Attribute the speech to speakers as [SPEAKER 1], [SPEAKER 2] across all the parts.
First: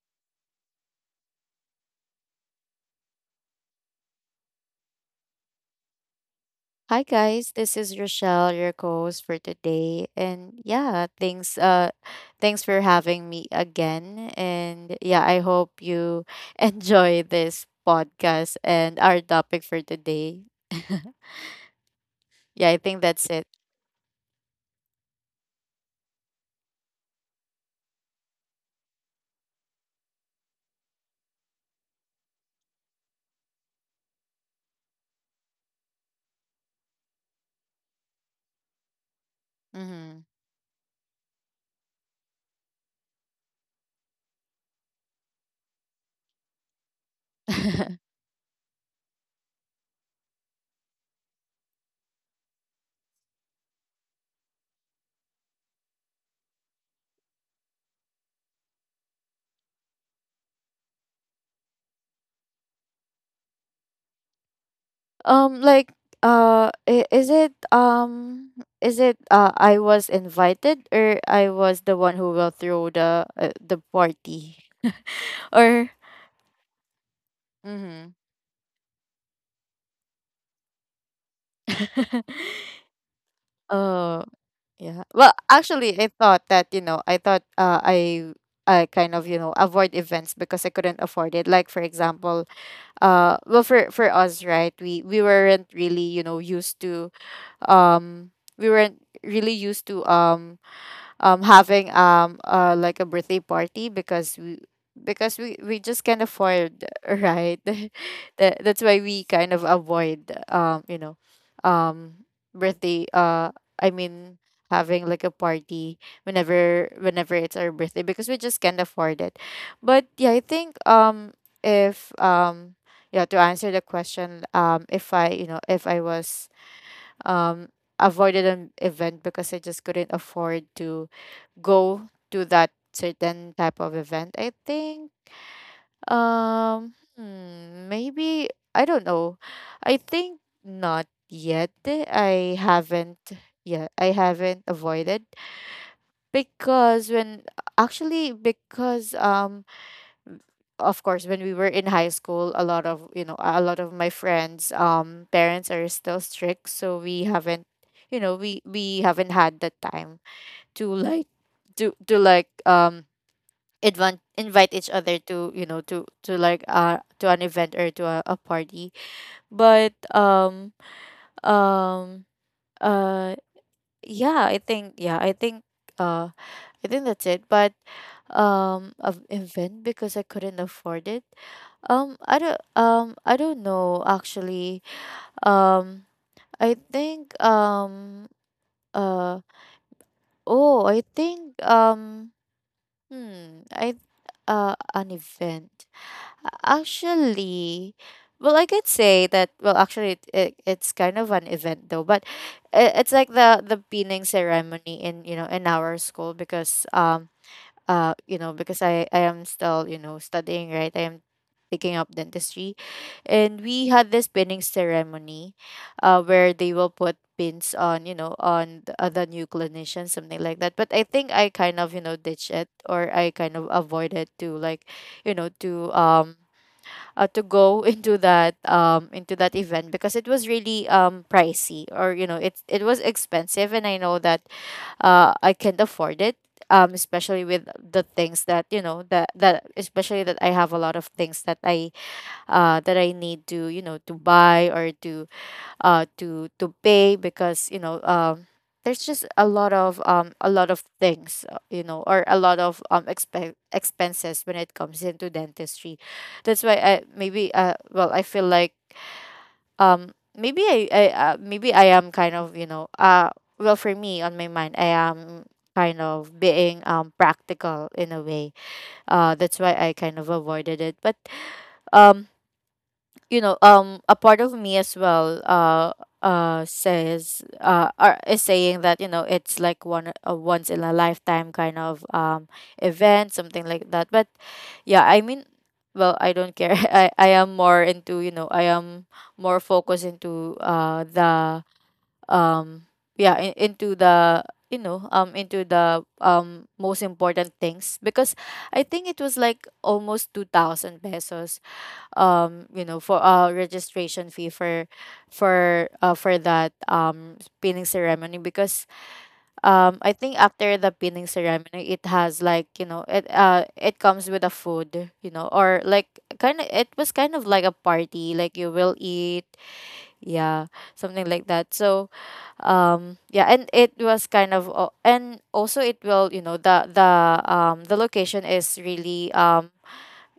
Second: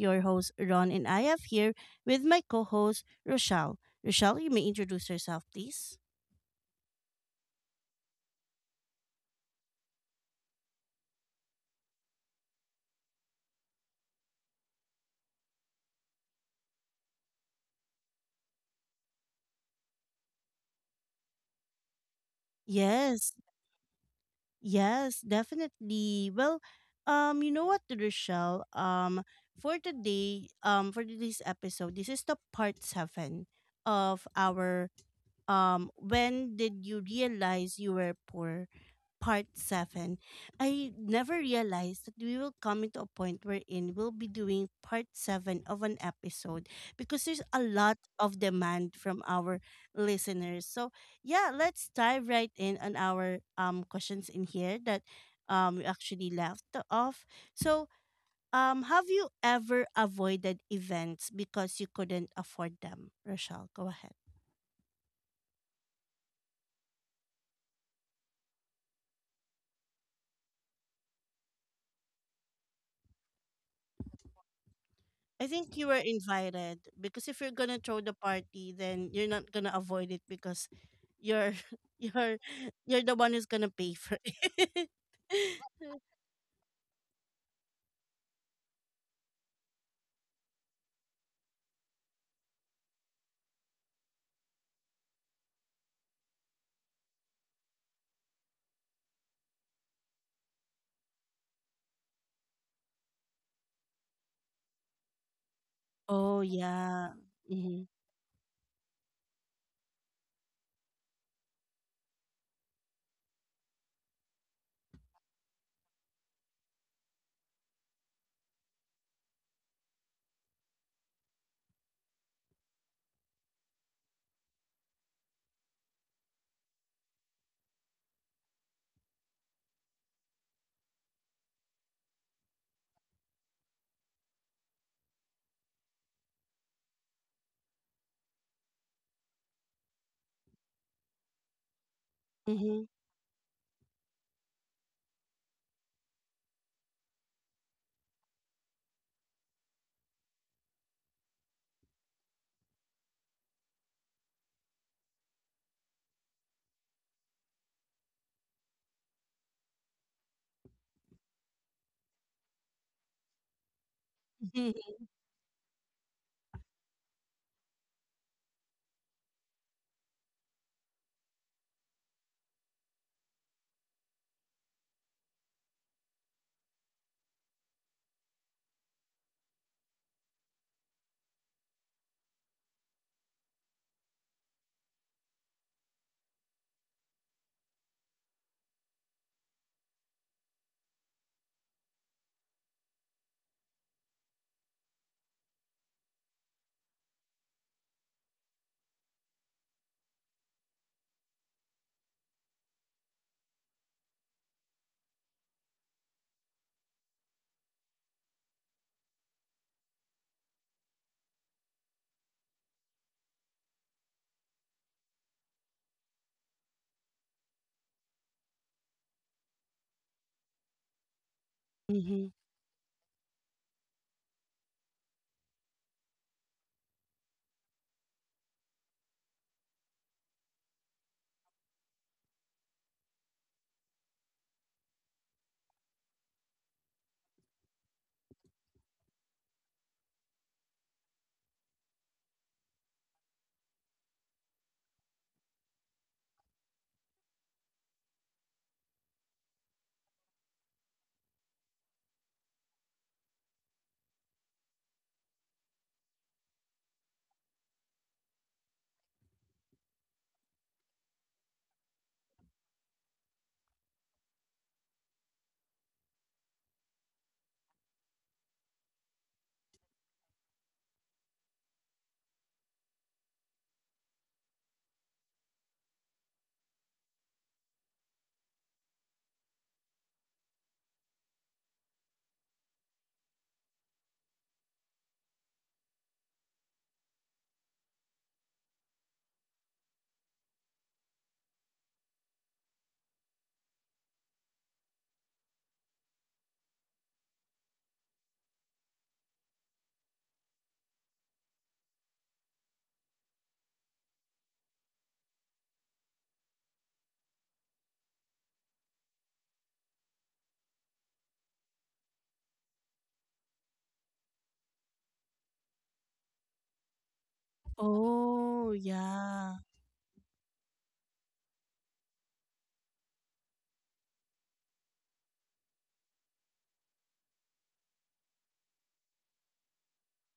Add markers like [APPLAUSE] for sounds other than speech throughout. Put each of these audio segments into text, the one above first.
[SPEAKER 1] your host, Ron, and I have here with my co host, Rochelle. Rochelle, you may introduce yourself, please.
[SPEAKER 2] Hi guys, this is Rochelle, your co-host for today. And yeah, thanks for having me again. And yeah, I hope you [LAUGHS] enjoy this podcast and our topic for today. [LAUGHS] Yeah, I think that's
[SPEAKER 1] Yes,
[SPEAKER 2] it.
[SPEAKER 1] yes, definitely. Well, Rochelle? For today's episode, this is the part seven of our When did you realize you were poor? Part 7,
[SPEAKER 2] Mhm.
[SPEAKER 1] I never realized that we will come into a point wherein we'll be doing part 7 of an episode because there's a lot
[SPEAKER 2] [LAUGHS]
[SPEAKER 1] of demand from our listeners. So, yeah, let's dive right in on our questions in here that we actually left off. So, have you ever avoided events because you couldn't afford them? Rochelle, go ahead.
[SPEAKER 2] um like uh i- is it um is it I was invited, or I was the one who will throw the the party, [LAUGHS]
[SPEAKER 1] I think you
[SPEAKER 2] or
[SPEAKER 1] were invited because if you're gonna throw
[SPEAKER 2] mhm.
[SPEAKER 1] the party, then you're not gonna avoid it because you're [LAUGHS] you're
[SPEAKER 2] [LAUGHS]
[SPEAKER 1] you're the one who's gonna pay for
[SPEAKER 2] Oh,
[SPEAKER 1] it.
[SPEAKER 2] yeah. Well,
[SPEAKER 1] [LAUGHS]
[SPEAKER 2] actually, I thought that, you know, I thought I kind of, you know, avoid events because I couldn't afford it. Like, for example, well, for us, right? We weren't really, you know, used to um we weren't really used to having like a birthday party because we just can't
[SPEAKER 1] Oh
[SPEAKER 2] afford, [LAUGHS]
[SPEAKER 1] yeah.
[SPEAKER 2] right.
[SPEAKER 1] Mm-hmm.
[SPEAKER 2] [LAUGHS] That that's why we kind of avoid, you know, um birthday I mean, having like a party whenever it's our birthday, because we just can't afford it. But yeah, I think, if, yeah, to answer the question, if I, you know, if I was, um avoided an event because I just couldn't afford to go to that certain type of event. I think, um hmm, maybe, I don't know. I think not yet. I
[SPEAKER 1] Mm-hmm.
[SPEAKER 2] haven't, yeah, I haven't avoided, because when, actually, because, of course, when we were in high school, a lot of, you know, a lot of my friends, parents are still strict, so we haven't, you know, we haven't had the time to like, to like, invite each
[SPEAKER 1] [LAUGHS]
[SPEAKER 2] other to, you know, to like to an event or to a party. But um uh yeah, uh I think that's it. But, of event because I couldn't afford it. I don't know, actually. Um I think uh oh I think um hmm I An event. Actually, well, I could say that. Well, actually, it it's kind of an event, though. But it's like the pinning ceremony in, you know, in our school, because, you know, because I am still, you know, studying, right? I am taking up dentistry, and we had this pinning ceremony, where they will put pins on, you know, on the new clinician, something like that. But I think I kind of, you know,
[SPEAKER 1] Mm-hmm.
[SPEAKER 2] ditched it, or I kind of avoided to, like, you know, to go [LAUGHS] into that, into that event, because it was really, pricey, or you know, it was expensive, and I know that I can't afford it. Especially with the things that, you know, that especially that I have a lot of things that I, that I need to, you know, to buy, or to to pay, because, you know, there's just a lot of, a lot of things, you know, or a lot of, expenses when it comes into dentistry. That's why I maybe, well, I feel like, um maybe I maybe I am kind of, you know, well, for me, on my mind, I am kind of being, practical in a way. That's why I kind of avoided it. But, um you know, a part of me as well, says, is saying that, you know, it's like one a once in a lifetime kind of, event, something like that. But yeah, I mean, well, I don't care. [LAUGHS] I am more into, you know, I am more focused into, the, um yeah, into the, you know, into the, most important things. Because I think it was like almost 2,000 pesos, you know, for, registration fee for, for that, pinning ceremony. Because, I think after the pinning ceremony, it has, like, you know, it comes with a food, you know, or like, kind of, it was kind of like a party, like you
[SPEAKER 1] Oh
[SPEAKER 2] will eat,
[SPEAKER 1] yeah.
[SPEAKER 2] yeah, something like that. So, yeah, and it was kind of, and also it will, you know, the location is really,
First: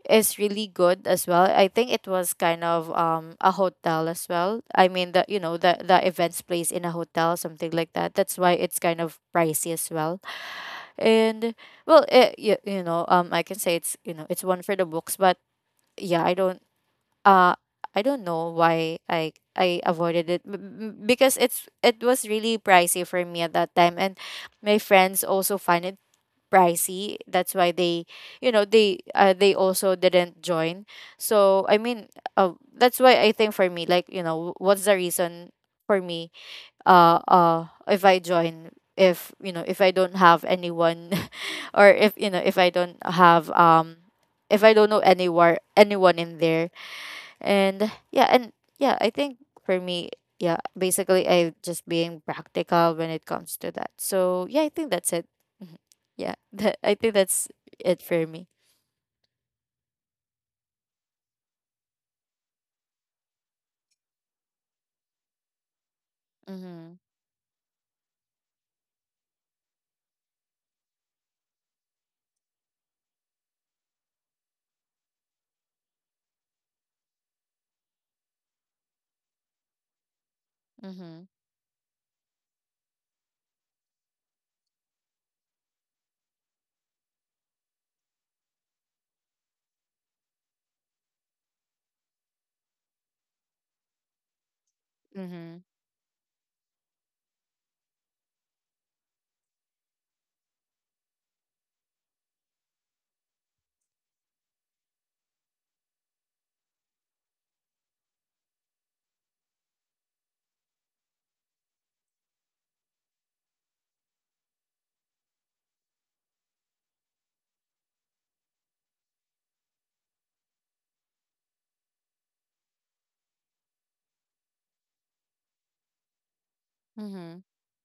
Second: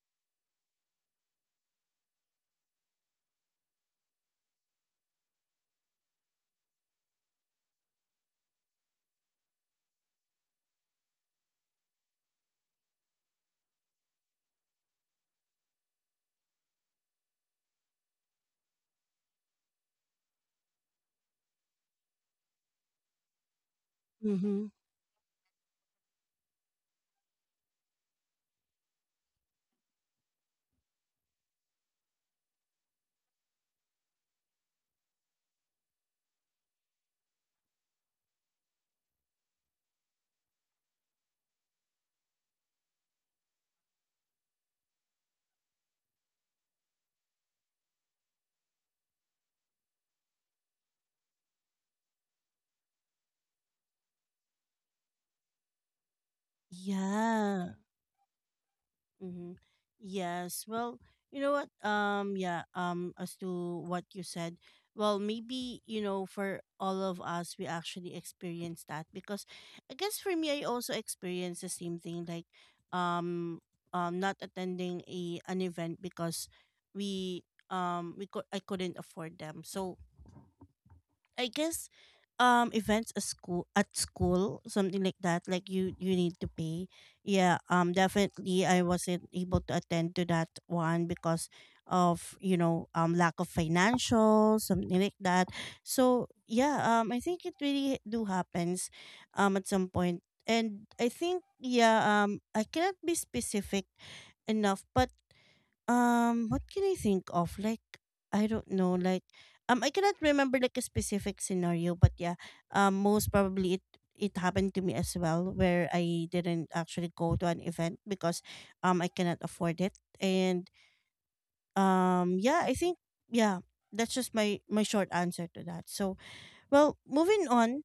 [SPEAKER 2] is really good as well. I think it was kind of, a hotel as well. I mean, the, you know, the events place in a hotel, something like that. That's why it's kind of pricey as well. And well, you know, I can say it's, you know, it's one for the books. But yeah, I don't, uh I don't know why I avoided it, because it was really pricey for me at that time. And
[SPEAKER 1] Mm-hmm.
[SPEAKER 2] my friends also find it pricey, that's why they, you know, they also didn't join. So I mean, that's why I think for me, like, you know, what's the reason for me, if I join, if, you know, if I don't have anyone, [LAUGHS] or if, you know, if I don't have, if I don't know anywhere anyone in there. And yeah, and yeah, I think, for me, yeah, basically I just being practical when it comes to that. So yeah, I think that's it. Mhm. Yeah, [LAUGHS] I think that's
[SPEAKER 1] Yeah.
[SPEAKER 2] it for me.
[SPEAKER 1] Mm-hmm. Yes. Well, you know what? Yeah. As to what you said, well, maybe you know, for
[SPEAKER 2] Mm-hmm.
[SPEAKER 1] all of us, we actually experience that because I guess for me, I also experienced the same thing, like, um, not attending a an event because we we could I couldn't afford them. So
[SPEAKER 2] Mm-hmm.
[SPEAKER 1] I guess events at school something like that, like you need to pay, yeah. Definitely I wasn't able to attend to that one because of you know lack of financial something like that.
[SPEAKER 2] Mm-hmm.
[SPEAKER 1] So yeah, I think it really do happens at some point. And I think yeah, I cannot be specific enough, but what can I think of? Like, I don't know. Like, I cannot remember like a specific scenario, but yeah, most probably it happened to me as well, where I didn't actually go to an event because I cannot afford it, and yeah, I think yeah, that's just my short answer to that. So well,
[SPEAKER 2] Mm-hmm.
[SPEAKER 1] moving on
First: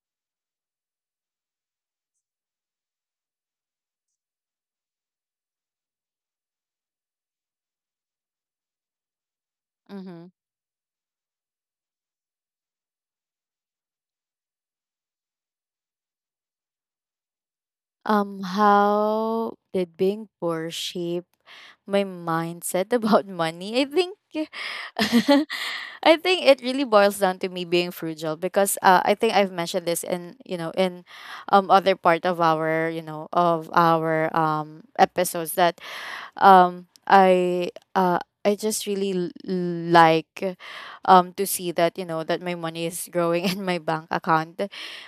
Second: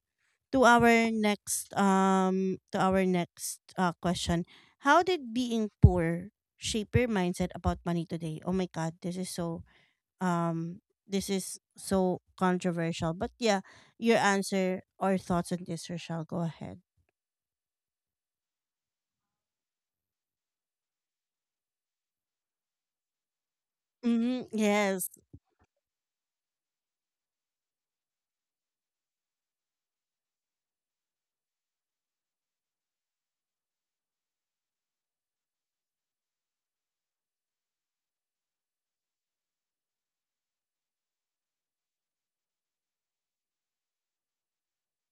[SPEAKER 1] to our next question, how did being poor shape your mindset about money today? Oh my god,
[SPEAKER 2] Mm-hmm.
[SPEAKER 1] um this is so controversial, but yeah, your answer or thoughts on this, Rochelle, go ahead.
[SPEAKER 2] How did being poor shape my mindset about money? I think
[SPEAKER 1] Mm-hmm.
[SPEAKER 2] [LAUGHS]
[SPEAKER 1] Yes.
[SPEAKER 2] I think it really boils down to me being frugal. Because, I think I've mentioned this in, you know, in, other part of our, you know, of our, episodes, that, um I uh I just really like, to see that, you know, that my money is growing [LAUGHS] in my bank account.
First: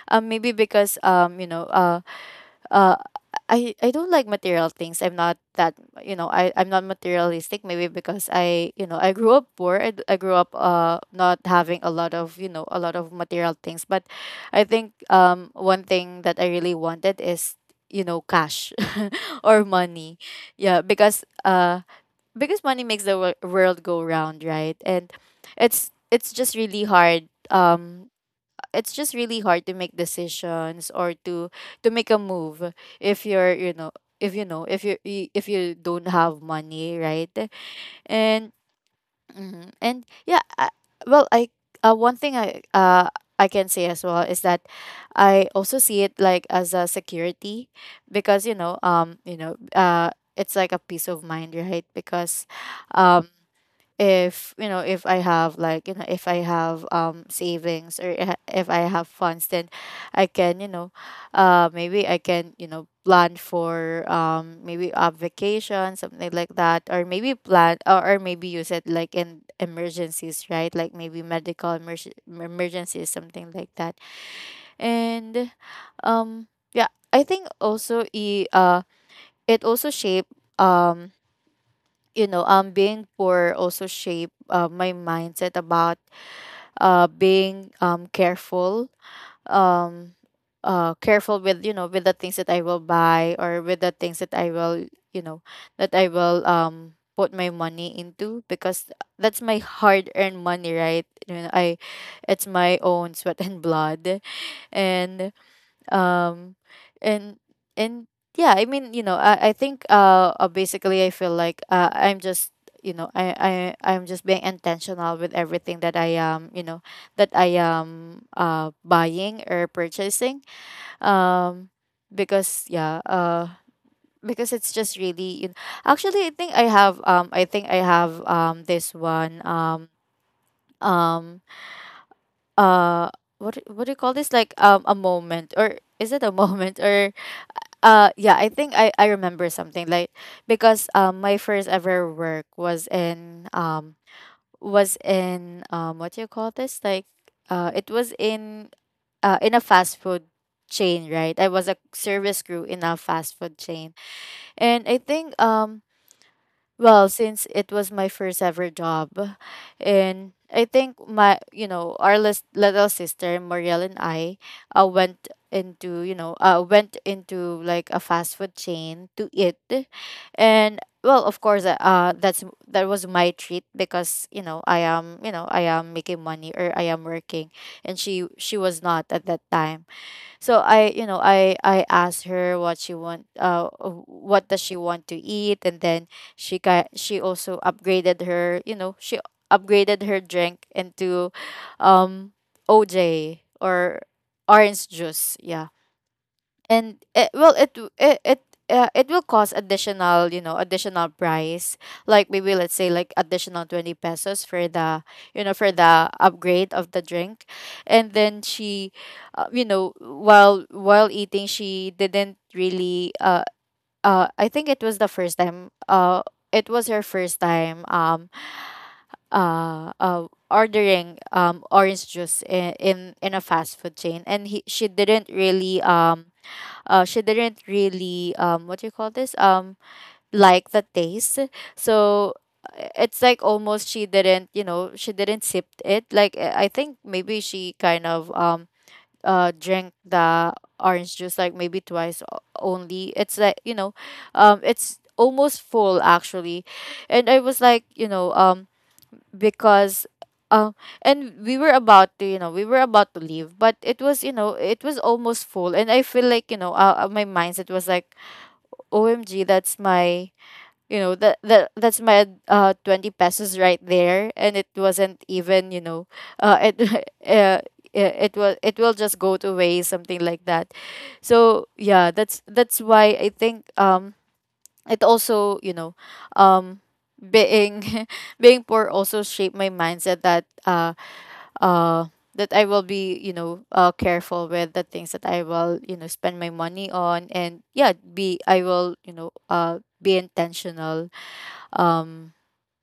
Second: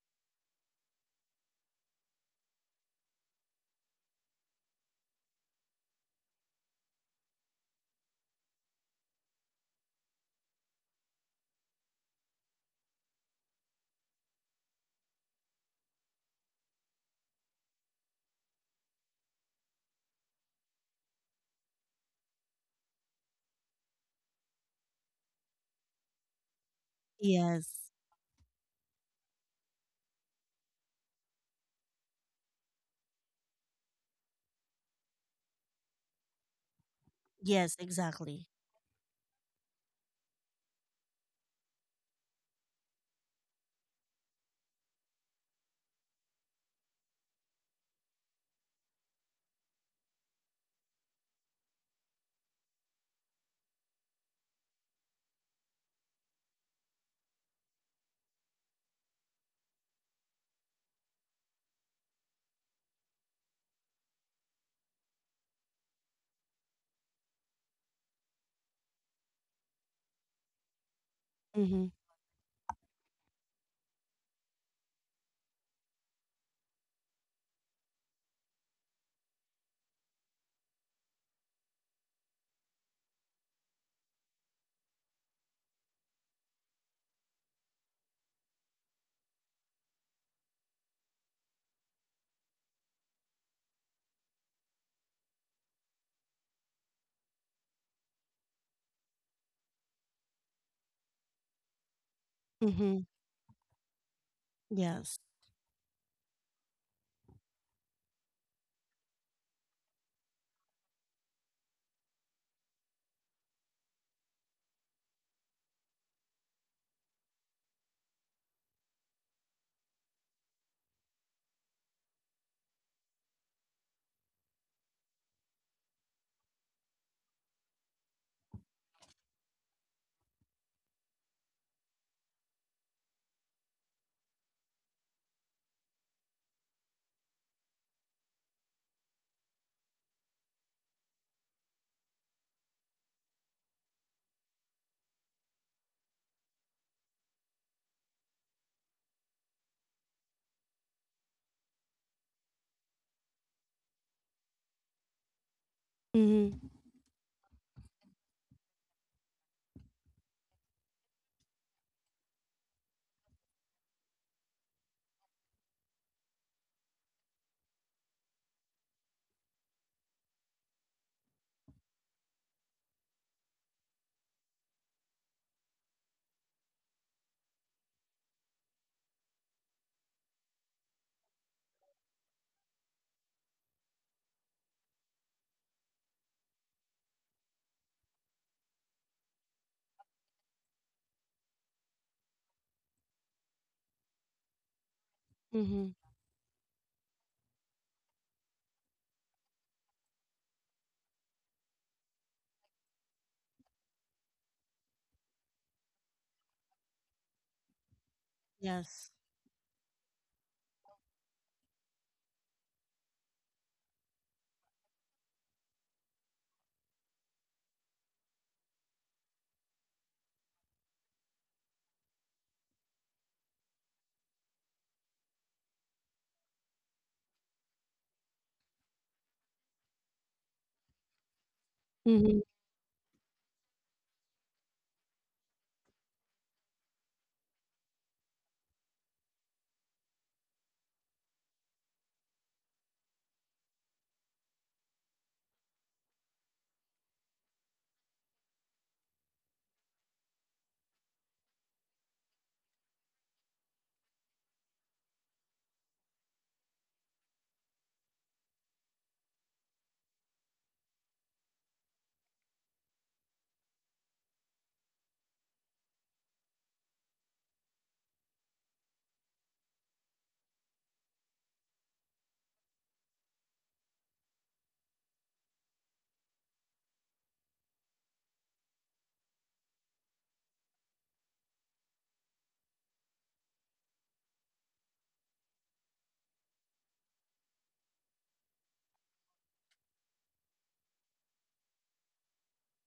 [SPEAKER 2] Maybe because, you know, uh I don't like material things. I'm not that, you know, I'm not materialistic. Maybe because I, you know, I grew up poor. I grew up, not having a lot of, you know, a lot of material things. But I think, one thing that I really wanted is, you know, cash, [LAUGHS] or money. Yeah, because, because money makes the world go round, right? And it's just really hard,
[SPEAKER 1] Yes.
[SPEAKER 2] it's just really hard to make decisions, or to make a move if you're, you know, if you know, if you, if you don't have money, right?
[SPEAKER 1] Yes, exactly.
[SPEAKER 2] And mhm. And yeah, well, I one thing I can say as well is that I also see it like as a security. Because, you know, you know, it's like a peace of mind, right? Because, um if, you know, if I have, like, you know, if I have, savings, or if I have funds, then I can, you know, maybe I can, you know, plan for, maybe a vacation, something like that, or maybe plan, or maybe use it like in emergencies, right? Like maybe medical
[SPEAKER 1] Mm-hmm.
[SPEAKER 2] emergencies, something like that. And, um yeah, I think also, e it also shape, um you know, being poor also shaped, my mindset about, being, careful, um, careful with, you know, with the things that I will buy, or with the things that I will, you know, that I will, put my money into. Because that's my hard earned money, right? I it's my
[SPEAKER 1] Mm-hmm.
[SPEAKER 2] own sweat and blood,
[SPEAKER 1] Yes.
[SPEAKER 2] and um and and I think basically I feel like I'm just I'm just being intentional with everything that I am that I am buying or purchasing, um because because it's just really, you know, actually I think I have I think I have this one. Um uh what what do you call this, like a moment, or is it a [LAUGHS] moment? Or yeah, I think I remember something like, because my first ever work was in was in what do you call this, like, it was in a fast food chain, right? I was a service crew in a fast food chain. And I think,
[SPEAKER 1] Mm-hmm.
[SPEAKER 2] well, since it was my first ever job, And I think my, you know, our little sister Marielle and I went into, you know, went into like a fast food chain to eat, and well of course that was my treat because, you know, I am making money, or I am working, and she was not at that time. So I, you know, I asked her what she want, what does she want to eat, and then she also upgraded her, you know, she upgraded her drink into, um, OJ, or orange juice. Yeah.
[SPEAKER 1] Mm-hmm.
[SPEAKER 2] And it well it it it it will cost additional, you know, additional price, like maybe let's say like additional 20 pesos for the, you know, for the upgrade of the drink. And then she
[SPEAKER 1] Yes.
[SPEAKER 2] you know, while eating, she didn't really I think it was the first time, it was her first time ordering orange juice in, in a fast food chain, and he she didn't really she didn't really, what do you call this, like the taste. So
[SPEAKER 1] Mm-hmm.
[SPEAKER 2] it's like almost she didn't, you know, she didn't sip it, like, I think maybe she kind of drank the orange juice like maybe twice only. It's like, you know, it's almost full actually. And I was like, you know, because uh, and we were about to, you know, we were about to leave, but it was, you know, it was almost full, and I feel like, you know, my mindset was like, OMG, that's my, you know, that that's my 20 pesos right there, and it wasn't even, you know, it [LAUGHS] uh, it will, it will just go to waste, something like that. So yeah, that's why I think, it also, you know, um being [LAUGHS] being poor also shaped my mindset, that uh that I will be, you know, careful with the things that I will, you know, spend my money on. And yeah, be I will, you know, be intentional, um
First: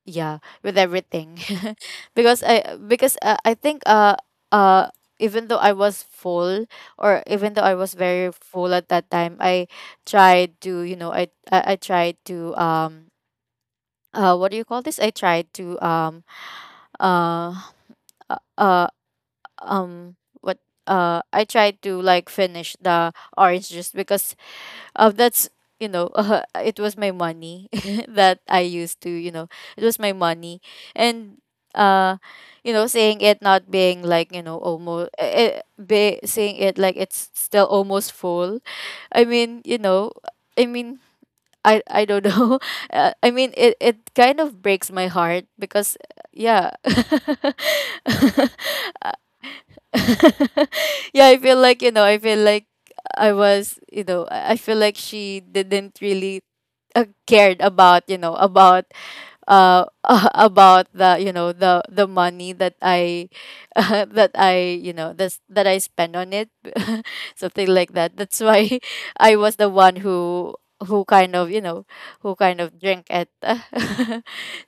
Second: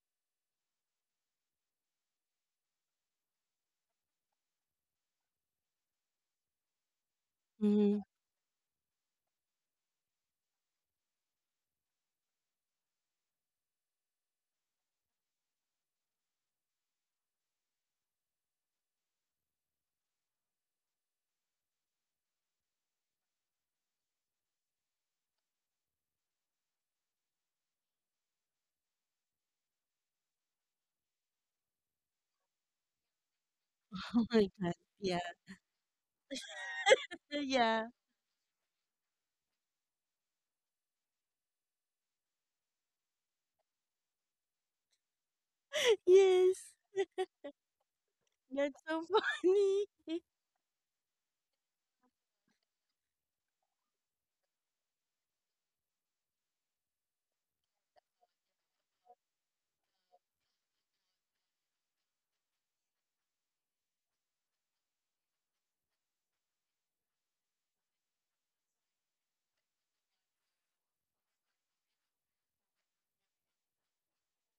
[SPEAKER 2] yeah, with everything. [LAUGHS] because I because I think uh even though I was full, or even though I was
[SPEAKER 1] Mm-hmm.
[SPEAKER 2] very full at that time, I tried to, you know, I tried to what do you call this, I tried to, uh uh uh, what, I tried to like finish the orange juice because that's, you know, [LAUGHS] it was my money [LAUGHS] that I used to, you know, it was my money. And uh, you know, saying it not being
[SPEAKER 1] [LAUGHS]
[SPEAKER 2] like,
[SPEAKER 1] Oh
[SPEAKER 2] you
[SPEAKER 1] my
[SPEAKER 2] know,
[SPEAKER 1] god.
[SPEAKER 2] almost,
[SPEAKER 1] Yeah.
[SPEAKER 2] be saying it like it's
[SPEAKER 1] [LAUGHS]
[SPEAKER 2] still
[SPEAKER 1] Yeah.
[SPEAKER 2] almost full. I mean, you know, I mean, I don't know. [LAUGHS] I mean, it kind of breaks my heart because
[SPEAKER 1] [LAUGHS] Yes.
[SPEAKER 2] yeah.
[SPEAKER 1] That's so
[SPEAKER 2] [LAUGHS] [LAUGHS]
[SPEAKER 1] funny. [LAUGHS]
[SPEAKER 2] [LAUGHS] Yeah, I feel like, you know, I feel like I was, you know, I feel like she didn't really cared about, you know, about uh [LAUGHS] about the, you know, the money that I [LAUGHS] that I, you know, that I spend on it. [LAUGHS] Something like that. That's why [LAUGHS] I was the one who, kind of, you know, who kind of drank at. [LAUGHS]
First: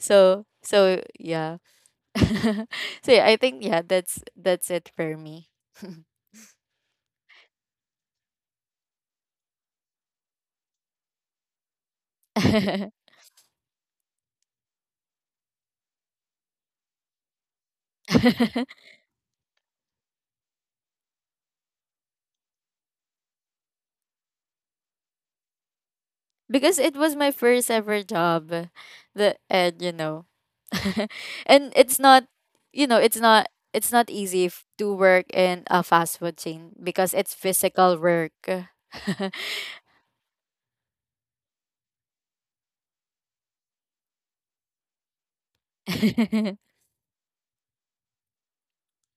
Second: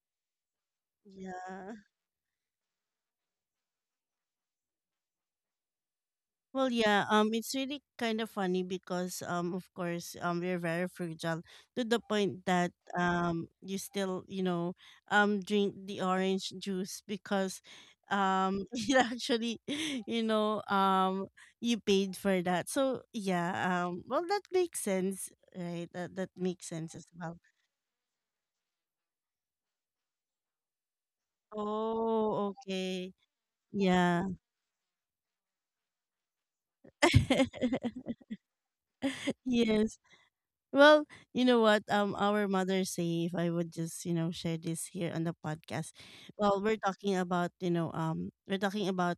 [SPEAKER 2] So so yeah.
[SPEAKER 1] Yeah.
[SPEAKER 2] [LAUGHS] So yeah, I think, yeah, that's it for me.
[SPEAKER 1] Well, yeah, it's really kind of funny because, of course, we're very fragile to the point that,
[SPEAKER 2] [LAUGHS]
[SPEAKER 1] you still, you know, drink the orange juice because, [LAUGHS] it actually, you know, you paid for that. So yeah, well, that makes sense, right? That makes
[SPEAKER 2] Because
[SPEAKER 1] sense
[SPEAKER 2] it
[SPEAKER 1] as
[SPEAKER 2] was my
[SPEAKER 1] well.
[SPEAKER 2] first ever job, the and you know, [LAUGHS] and it's not,
[SPEAKER 1] Oh,
[SPEAKER 2] you know,
[SPEAKER 1] okay,
[SPEAKER 2] it's not, it's not
[SPEAKER 1] yeah,
[SPEAKER 2] easy to work in a fast food chain because it's physical
[SPEAKER 1] [LAUGHS]
[SPEAKER 2] work. [LAUGHS]
[SPEAKER 1] yes. Well, you know what? Our mother say if I would just you know share this here on the podcast. Well, we're talking about you know we're talking about,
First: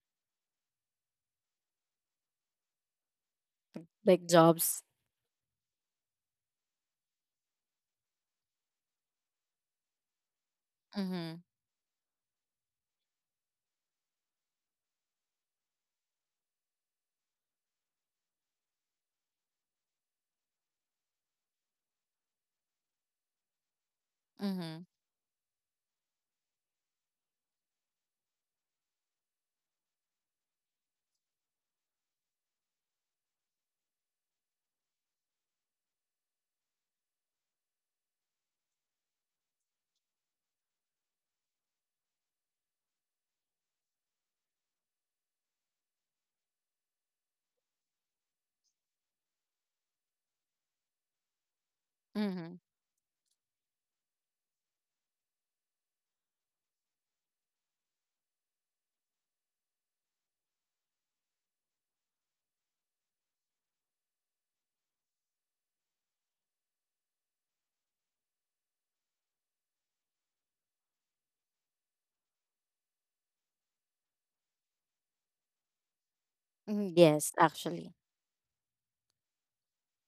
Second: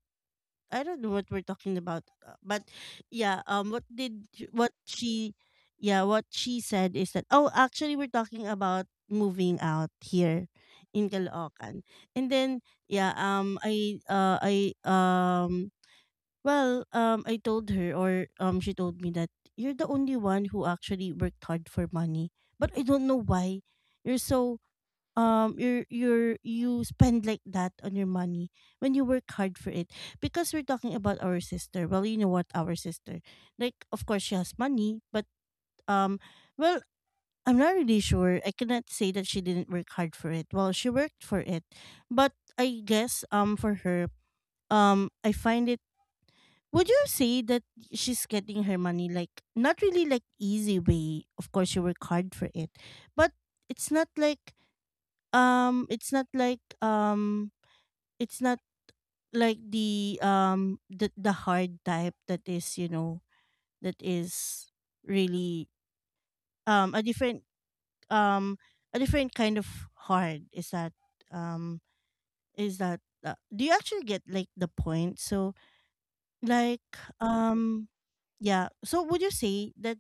[SPEAKER 1] I don't know what we're talking about, but yeah,
[SPEAKER 2] Like
[SPEAKER 1] what
[SPEAKER 2] jobs.
[SPEAKER 1] she, yeah, what she said is that, oh actually we're talking about moving out here in
[SPEAKER 2] Mm-hmm.
[SPEAKER 1] Caloocan, and then yeah, I well, I told her, or she told me that you're the only one who actually worked hard for money. But I don't know why you're so
[SPEAKER 2] Mm-hmm.
[SPEAKER 1] you spend like that on your money when you work hard for it. Because we're talking about our sister. Well, you know what, our sister. Like, of course, she has money, but um, well, I'm not really sure. I cannot say that she didn't work hard for it. Well, she worked for it, but I guess for her, I find it, would you say that she's getting her money like not really like easy way? Of course you work hard for
[SPEAKER 2] Mm-hmm.
[SPEAKER 1] it. But it's not like um it's not like um it's not like the the hard type that is, you know, that is really um a different um a different kind of hard. Um is that do you actually get like the point? So like
[SPEAKER 2] Mm, yes actually.
[SPEAKER 1] um yeah. So would you say that,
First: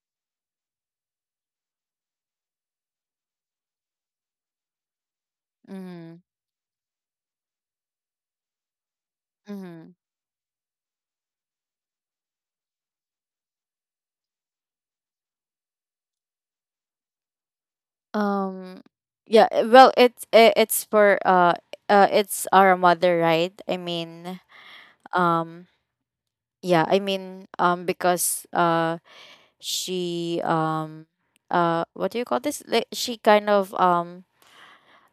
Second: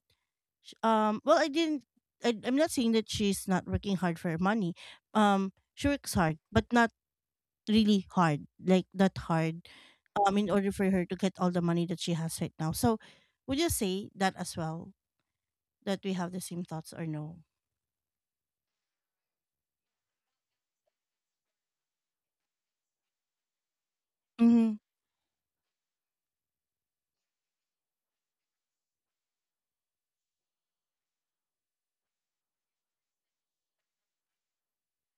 [SPEAKER 1] Well, I didn't. I'm not saying that she's not working hard for her money. She works
[SPEAKER 2] Mm-hmm.
[SPEAKER 1] hard, but not really hard, like that hard.
[SPEAKER 2] Mm-hmm.
[SPEAKER 1] In order for her to get all the money that she has right now. So, would you say that as well? That we have the same thoughts or no?
[SPEAKER 2] um yeah, well it's, it's for it's our mother, right? I mean,
[SPEAKER 1] Mm-hmm.
[SPEAKER 2] um yeah, I mean, because she, what do you call this? Like she kind of, um,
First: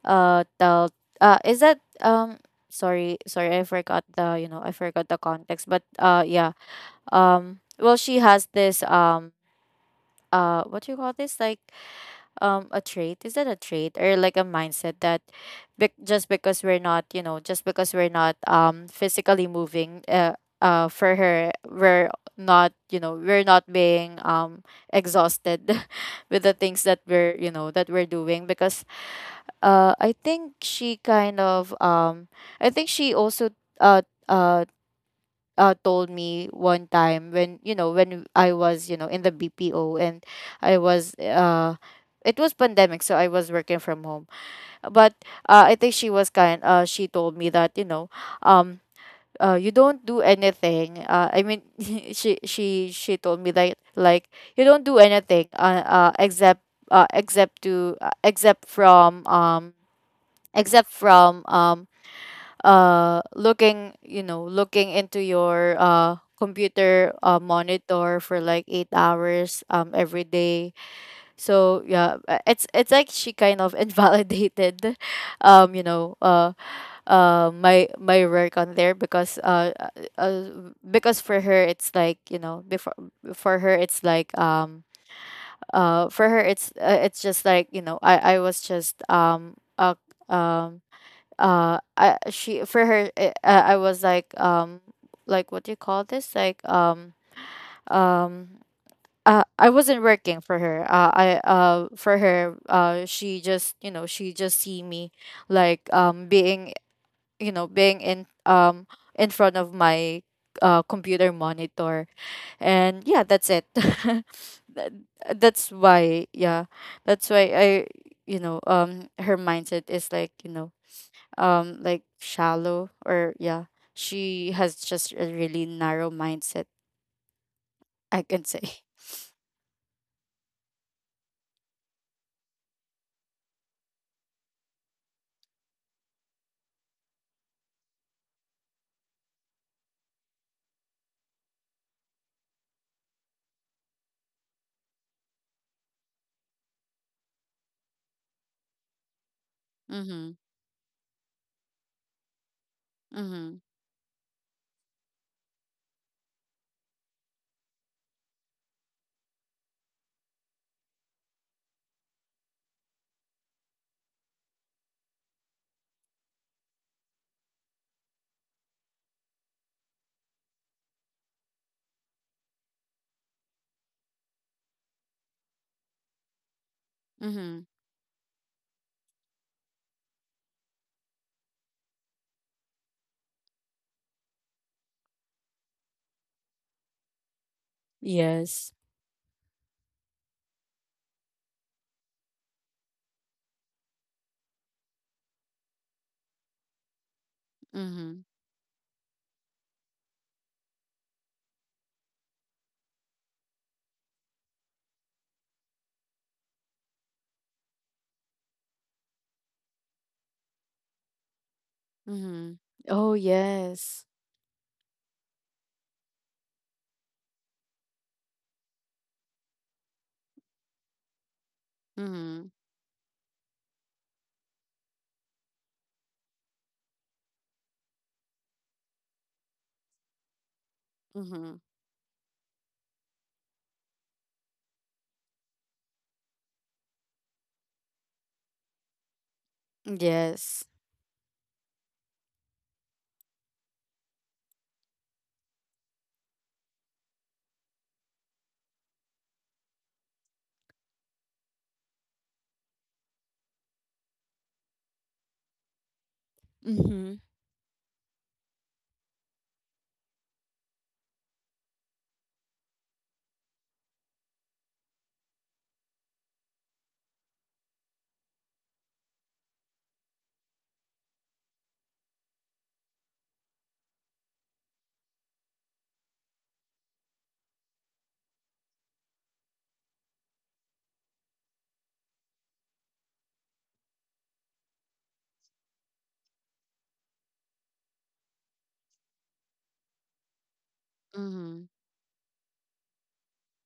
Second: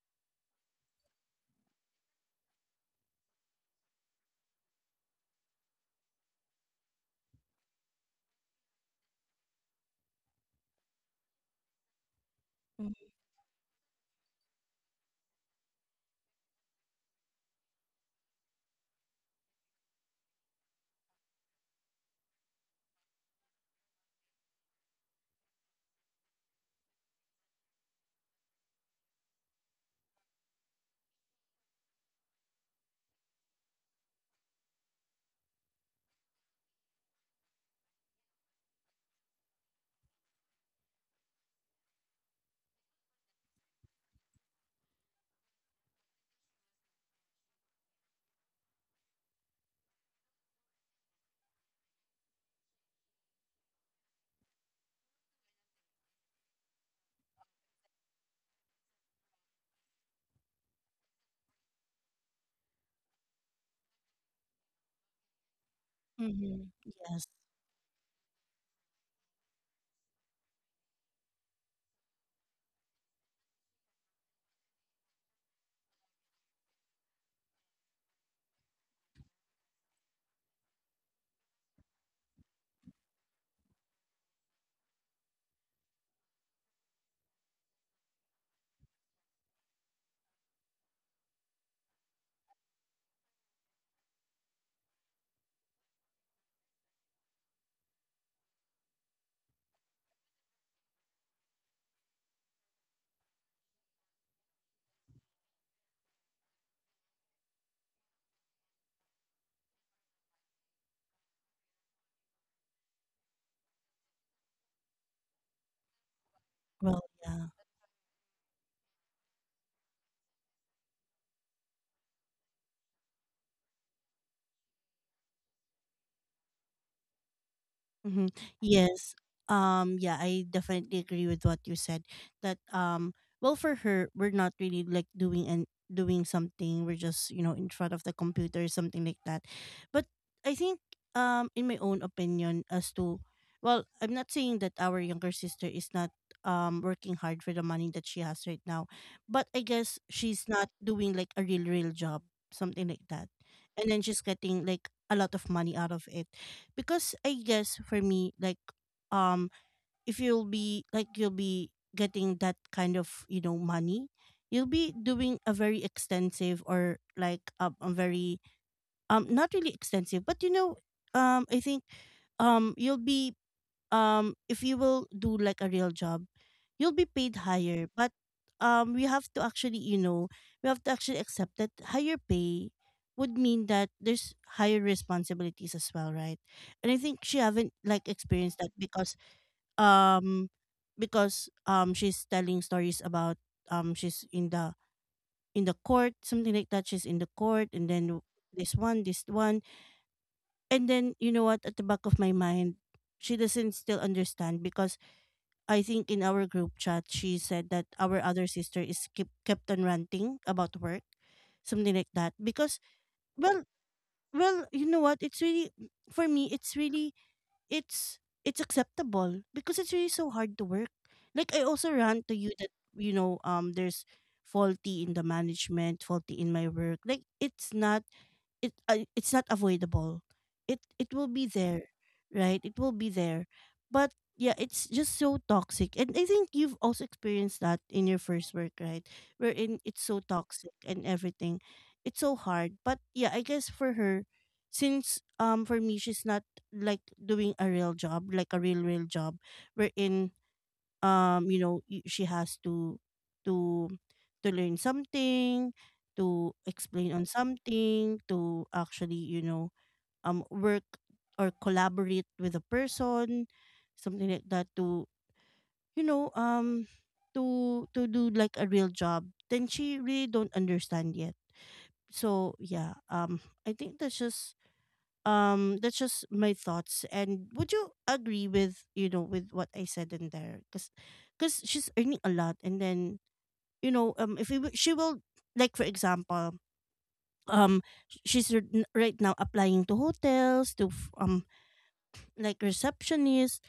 [SPEAKER 2] uh, tell, is that, sorry, sorry, I forgot the, you know, I forgot the context. But yeah, well, she has this, what do you call this? Like a trait, is that a trait, or like a mindset that bec just because we're not, you know, just because we're not physically moving, for her we're not, you know, we're not being exhausted [LAUGHS] with the things that we're, you know, that we're doing. Because I think she kind of, I think she also uh uh told me one time, when, you know, when I was, you know, in the BPO, and I was it was pandemic, so I was working from home. But I think she was kind she told me that, you know, um you don't do anything, I mean [LAUGHS] she told me that, like, you don't do anything except except to, except from except from, looking, you know, looking into your
[SPEAKER 1] Mm-hmm.
[SPEAKER 2] computer
[SPEAKER 1] Yes.
[SPEAKER 2] monitor for like 8 hours every day. So yeah, it's like she kind of [LAUGHS] invalidated, you know, my my work on there, uh, because for her it's like, you know, before, for her it's like, for her it's, it's just like, you know, I was just um I, she for her I was like, like, what do you call this, like, um I wasn't working for her. I For her she just, you know, she just see me like, being, you know, being in front of my computer monitor. And yeah, that's it. [LAUGHS] That- that's why, yeah,
[SPEAKER 1] Well,
[SPEAKER 2] that's
[SPEAKER 1] yeah.
[SPEAKER 2] why I, you know, her mindset is like, you know, like shallow, or, yeah, she has just a really narrow mindset,
[SPEAKER 1] Mm-hmm.
[SPEAKER 2] I can say.
[SPEAKER 1] Yes. Yeah, I definitely agree with what you said that well for her we're not really like doing and doing something, we're just you know in front of the computer something like that. But I think in my own opinion as to, well I'm not saying that our younger sister is not working hard for the money that she has right now, but I
[SPEAKER 2] [LAUGHS]
[SPEAKER 1] guess
[SPEAKER 2] Mhm.
[SPEAKER 1] she's not doing like a real job something like that.
[SPEAKER 2] Mhm.
[SPEAKER 1] And then she's getting like a lot of money out of it because I guess for me, like, um, if you'll be like you'll be getting that kind of you know money, you'll be doing a very extensive or like a very not really extensive, but you know, I think you'll be if you will do like a real job, you'll be paid
[SPEAKER 2] Mhm.
[SPEAKER 1] higher, but we have to actually you know we have to actually accept that higher pay would mean that there's higher responsibilities as well, right? And I think she haven't like experienced that
[SPEAKER 2] Yes.
[SPEAKER 1] because um she's telling stories about she's in the court something like that, she's in the court, and then
[SPEAKER 2] Mhm.
[SPEAKER 1] this one, and then you know what, at the back of my mind she doesn't still understand because I think in our group chat, she said that our other sister is kept on ranting about work, something like that.
[SPEAKER 2] Mhm.
[SPEAKER 1] Because
[SPEAKER 2] Oh
[SPEAKER 1] well,
[SPEAKER 2] yes.
[SPEAKER 1] well, you know what? It's really, for me, it's really, it's it's acceptable because it's really so hard to work. Like I also rant to you
[SPEAKER 2] Mhm.
[SPEAKER 1] that you know there's faulty in the management, faulty in my work. Like it's not it's not avoidable, it will be
[SPEAKER 2] Mhm.
[SPEAKER 1] there, right? It will be there, but yeah, it's just so toxic, and I think you've also experienced that in your first work, right? Wherein it's so
[SPEAKER 2] Yes.
[SPEAKER 1] toxic and everything, it's so hard. But yeah, I guess for her, since for me, she's not like doing a real job, like a real real job, wherein you know she has to to to learn something, to explain
[SPEAKER 2] Mm-hmm.
[SPEAKER 1] on something, to actually you know work or collaborate with a person something like that, to you know to do like a real job, then she really don't understand yet. So yeah, I think that's just my thoughts, and would you agree with you know with what I said in there? Because she's earning a lot, and then you know if we, wi- she will, like for example, um she's right now applying to hotels to
[SPEAKER 2] Mm-hmm.
[SPEAKER 1] like receptionists.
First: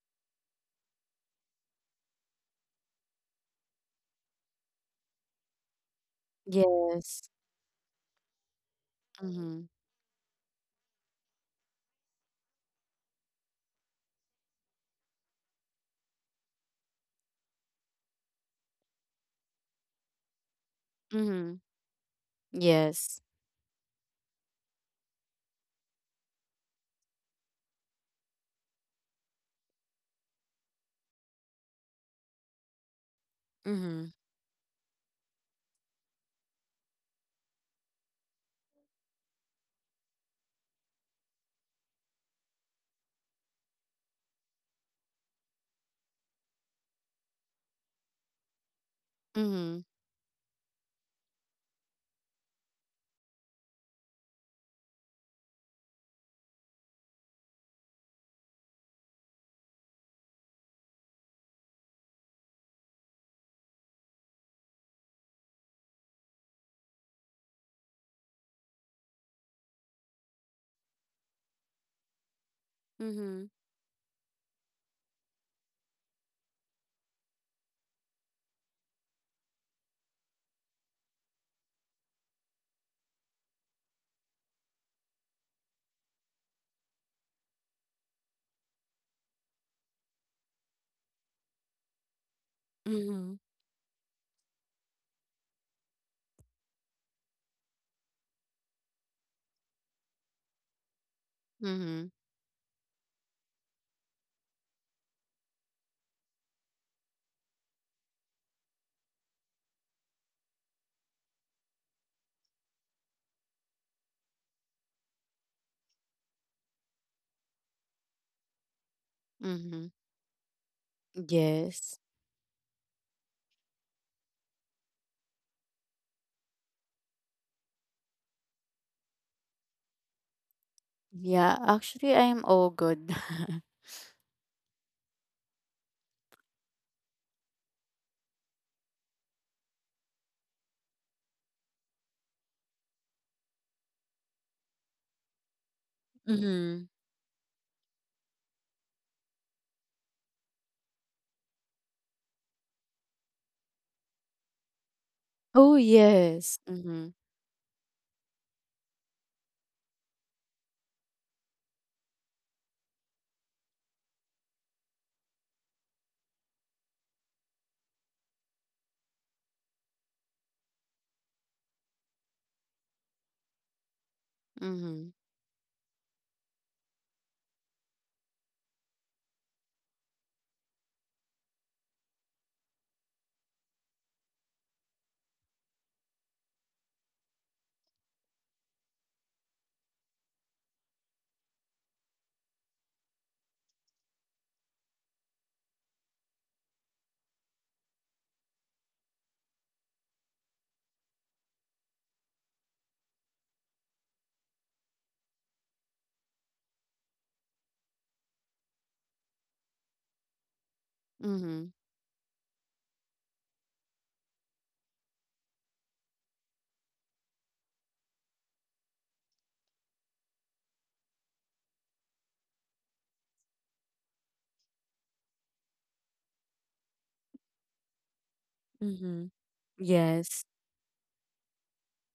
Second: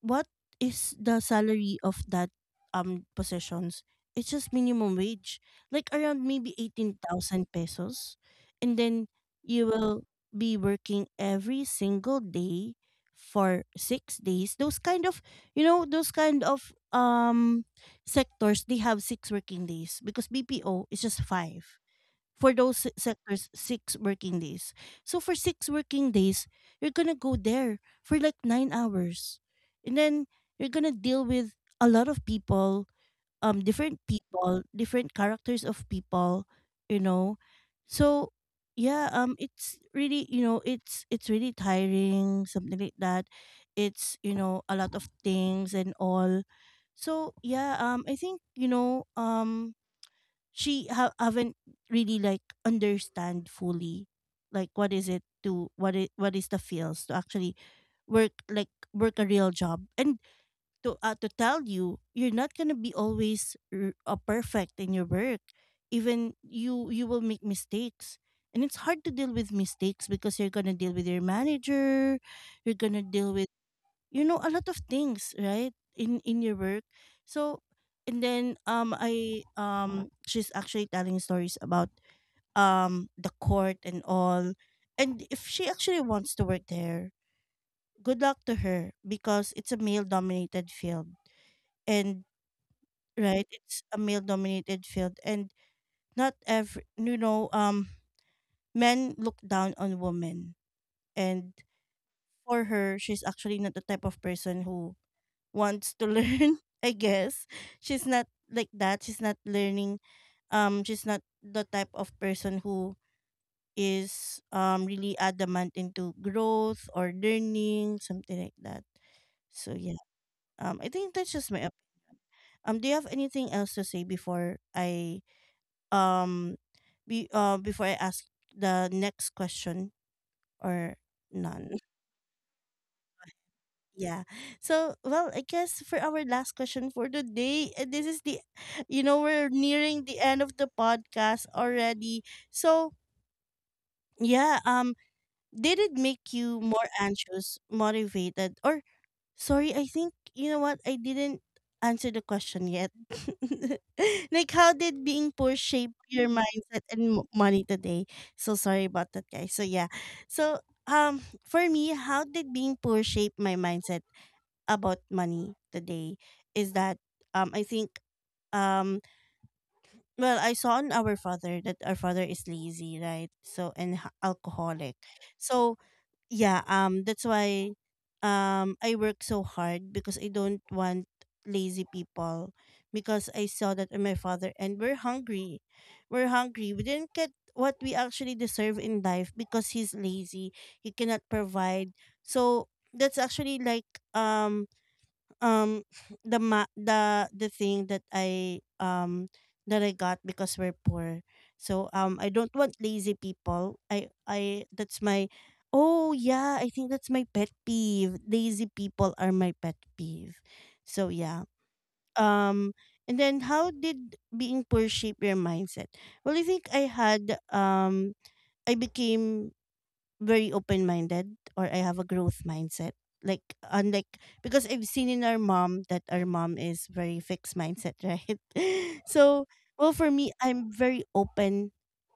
[SPEAKER 1] What is the salary of that positions? It's just minimum wage, like around maybe eighteen
[SPEAKER 2] Yes.
[SPEAKER 1] thousand pesos, and then
[SPEAKER 2] Mm-hmm.
[SPEAKER 1] you will be working every single day for six days. Those kind of you know those kind of sectors, they have six working days because BPO is just
[SPEAKER 2] Mm-hmm. Mm-hmm.
[SPEAKER 1] five. For those
[SPEAKER 2] Yes.
[SPEAKER 1] sectors, six working days. So for six working days, you're gonna go there for like nine hours, and then you're gonna deal with a lot of people, different
[SPEAKER 2] Mm-hmm.
[SPEAKER 1] people, different characters of people, you know. So yeah, it's really you know it's really tiring, something like that. It's you know a lot of things and all. So yeah, I think
[SPEAKER 2] Mm-hmm.
[SPEAKER 1] she haven't really like understand fully like what is it to what is the feels to actually work like work a real job, and to tell you you're not gonna be always perfect in your work, even you will make mistakes. And it's hard to deal with mistakes because you're gonna deal with your manager, you're gonna deal
[SPEAKER 2] Mm-hmm.
[SPEAKER 1] with, you know, a lot of things, right, in your work. So, and then I she's actually telling stories about the court and all. And if she actually wants to work there, good luck to her, because it's a male dominated field. And
[SPEAKER 2] Mm-hmm.
[SPEAKER 1] right, it's a male dominated field, and not every men look down on women. And
[SPEAKER 2] Mm-hmm.
[SPEAKER 1] for her, she's actually not the type of person who wants to learn, [LAUGHS] I guess. She's not like that, she's not learning. She's not the type of person who is really adamant into growth or learning, something like that. So
[SPEAKER 2] Mm-hmm.
[SPEAKER 1] yeah, I think that's just my
[SPEAKER 2] Yes.
[SPEAKER 1] do you have anything else to say before I um be before I ask the next question, or
[SPEAKER 2] Yeah,
[SPEAKER 1] none?
[SPEAKER 2] actually I am all good. [LAUGHS]
[SPEAKER 1] Yeah. So, well, I guess for our last question for today, this is the, you know, we're nearing the end of the podcast already. So, yeah, did it make you
[SPEAKER 2] Mm-hmm.
[SPEAKER 1] more anxious, motivated, or sorry, I think, you know what, I didn't answer the question yet. [LAUGHS] Like, how did being poor
[SPEAKER 2] Oh,
[SPEAKER 1] shape your
[SPEAKER 2] yes.
[SPEAKER 1] mindset
[SPEAKER 2] Mhm.
[SPEAKER 1] and money today? So, sorry about that, guys. So, yeah. So, for me, how did being poor shape my mindset about money today is that I think um well, I saw on our father that our father is lazy, right? So, and alcoholic.
[SPEAKER 2] Mhm.
[SPEAKER 1] So yeah, that's why I work so hard, because I don't want lazy people, because I saw that in my father and we're hungry. We're hungry. We didn't get what we actually deserve in life because he's lazy. He cannot provide. So that's actually like um um [SNIFFS] the thing that I got because we're poor. So I don't want lazy people. I, that's my, oh yeah, I think that's my pet peeve. Lazy people are my pet peeve. So yeah.
[SPEAKER 2] Mhm.
[SPEAKER 1] Um, and then how did being poor shape your mindset? Well, I think I had I became very open minded, or I have a growth mindset. Like, unlike, because I've seen in our mom that our mom is very fixed mindset, [LAUGHS] right?
[SPEAKER 2] Mhm.
[SPEAKER 1] So, well, for me,
[SPEAKER 2] Yes.
[SPEAKER 1] I'm very open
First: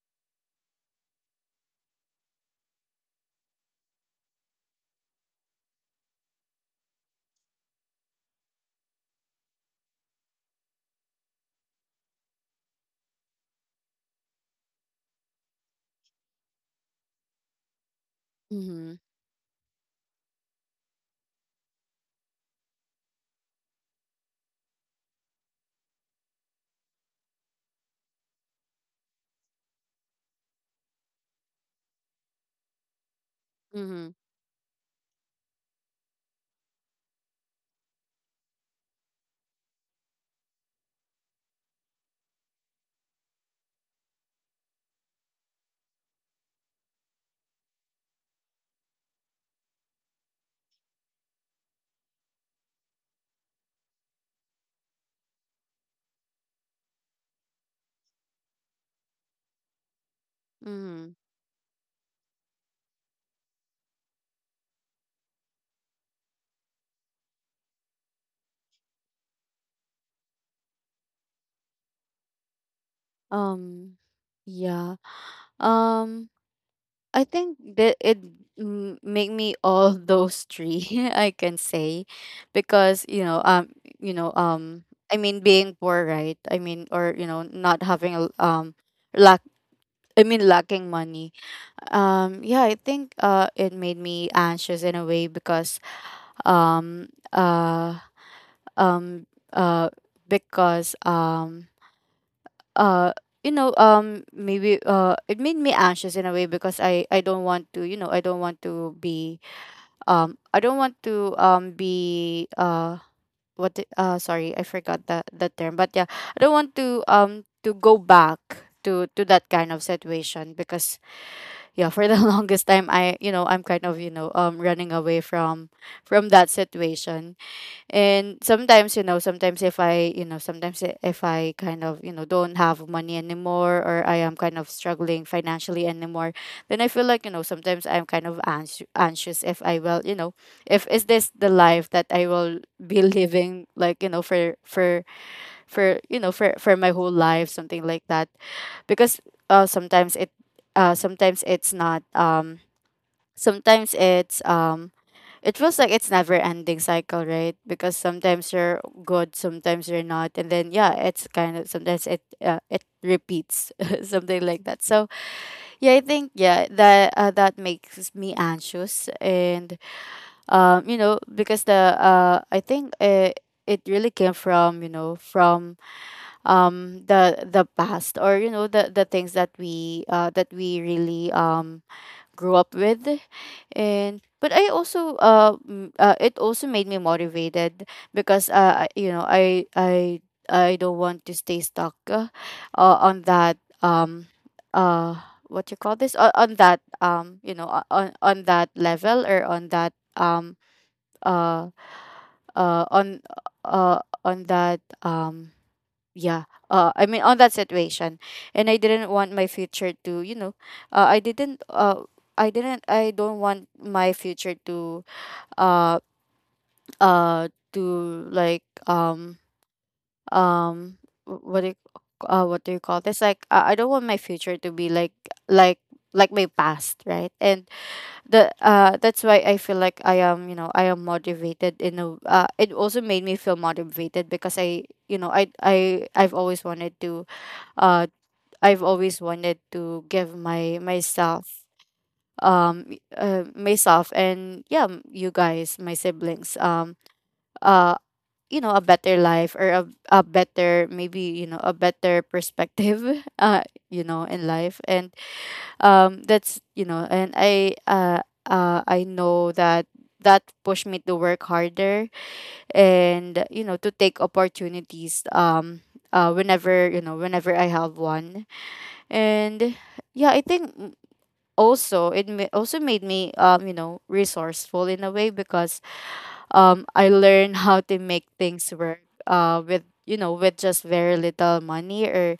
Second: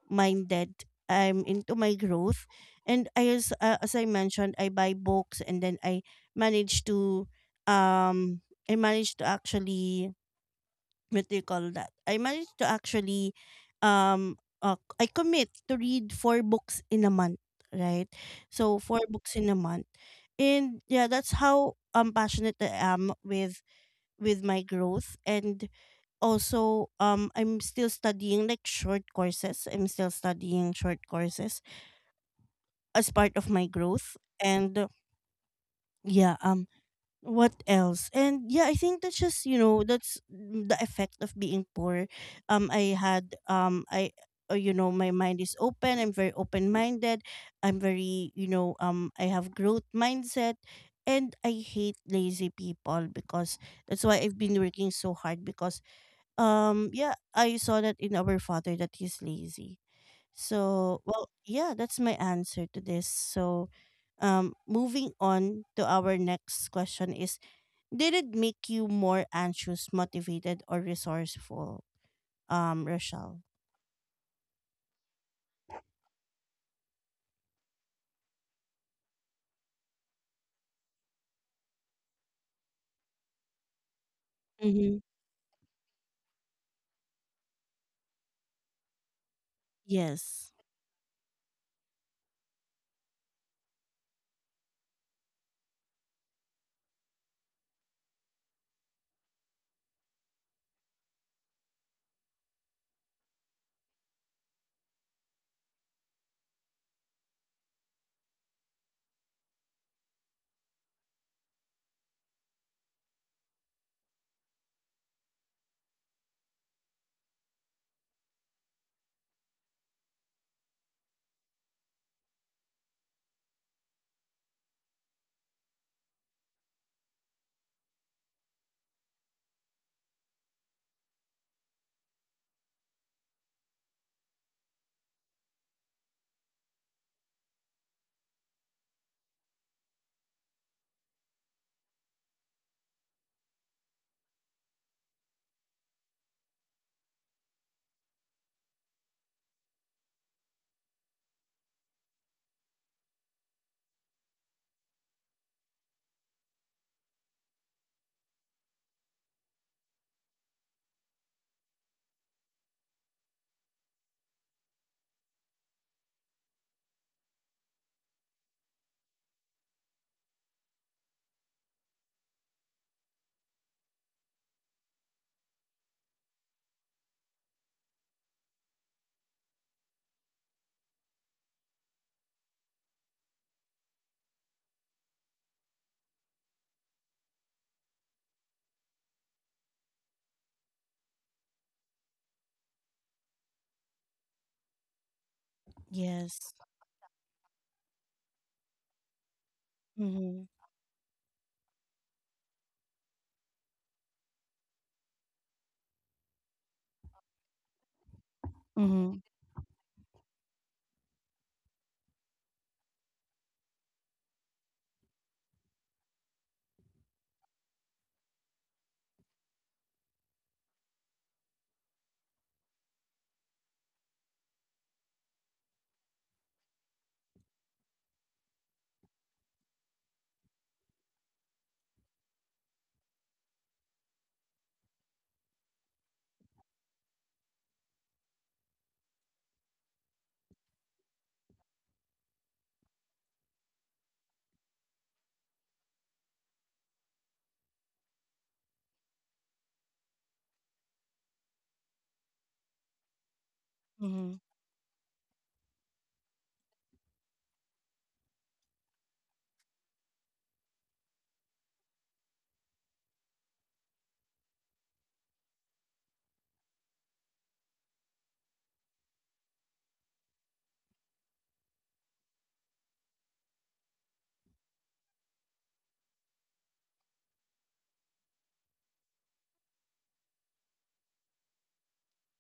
[SPEAKER 1] minded. I'm into my growth, and I, as I mentioned, I buy books and then I manage to um I managed to actually, what do you call that? I managed to actually um I commit to read four books in a month, right? So
[SPEAKER 2] Mhm.
[SPEAKER 1] four books in a month. And yeah, that's how passionate I am with my growth. And also I'm still studying like short courses. I'm still studying short courses as part of my
[SPEAKER 2] Mhm.
[SPEAKER 1] growth. And yeah, what else, and yeah, I think that's just, you know, that's the effect of being poor. I had I You know, my mind is open, I'm very open minded. I'm very, you know, I have growth mindset. And I hate lazy people, because that's why I've been working so hard, because yeah, I saw that in our father that he's lazy. So,
[SPEAKER 2] Mhm.
[SPEAKER 1] well, yeah, that's my answer to this. So moving on to our next question is, did it make you more anxious, motivated, or resourceful, Rochelle?
[SPEAKER 2] Um, yeah. Um, I think that it make me all those three, [LAUGHS] I can say, because, you know, you know, um,
[SPEAKER 1] Mm-hmm.
[SPEAKER 2] I mean, being poor, right? I mean, or, you know, not having lack. I mean,
[SPEAKER 1] Yes.
[SPEAKER 2] lacking money. Yeah, I think it made me anxious in a way, because um, uh, um, uh, because um, uh, you know, maybe it made me anxious in a way because I don't want to, you know, I don't want to be, I don't want to be sorry, I forgot that the term. But yeah, I don't want to go back to that kind of situation, because yeah, for the [LAUGHS] longest time I, you know, I'm kind of, you know, running away from that situation. And sometimes, you know, sometimes if I, you know, sometimes if I kind of, you know, don't have money anymore, or I am kind of struggling financially anymore, then I feel like, you know, sometimes I'm kind of anxious, if I will, you know, if is this the life that I will be [LAUGHS] living, like, you know, for, you know, for my whole life, something like that. Because uh sometimes it sometimes it's not, sometimes it's, it feels like it's never ending cycle, right? Because sometimes you're good, sometimes you're not, and then yeah, it's kind of, sometimes it, it repeats [LAUGHS] something like that. So yeah, I think, yeah, that, that makes me anxious. And you know, because the I think it really came from, you know, from, the past, or, you know, the things that we, that we really, grew up with. And but I also, it also made me motivated because you know, I don't want to stay stuck, on that, uh what you call this, on
[SPEAKER 1] Yes.
[SPEAKER 2] that, you know, on that level, or on that,
[SPEAKER 1] Mm-hmm.
[SPEAKER 2] uh uh on on that, yeah, I mean, on that situation. And I didn't
[SPEAKER 1] Mm-hmm.
[SPEAKER 2] want my future to, you know, uh, i didn't uh I don't want my future uh to like, um what do you call this, like, I don't want my future to be like, like like my past, right? And the that's why I feel like I am, you know, I am motivated in a, it also made me feel motivated because I, you know, I've always wanted to, uh I've always wanted to give my myself, myself, and yeah, you guys, my siblings, uh you know, a better life, a better, maybe, you know, a better perspective [LAUGHS] you know,
[SPEAKER 1] Mm-hmm.
[SPEAKER 2] in life. And that's, you know, and I know that that pushed me to work harder. And you know, to Take opportunities whenever whenever I have one. And yeah, I think also also made me resourceful in a way because I learned how to make things work with with just very little money or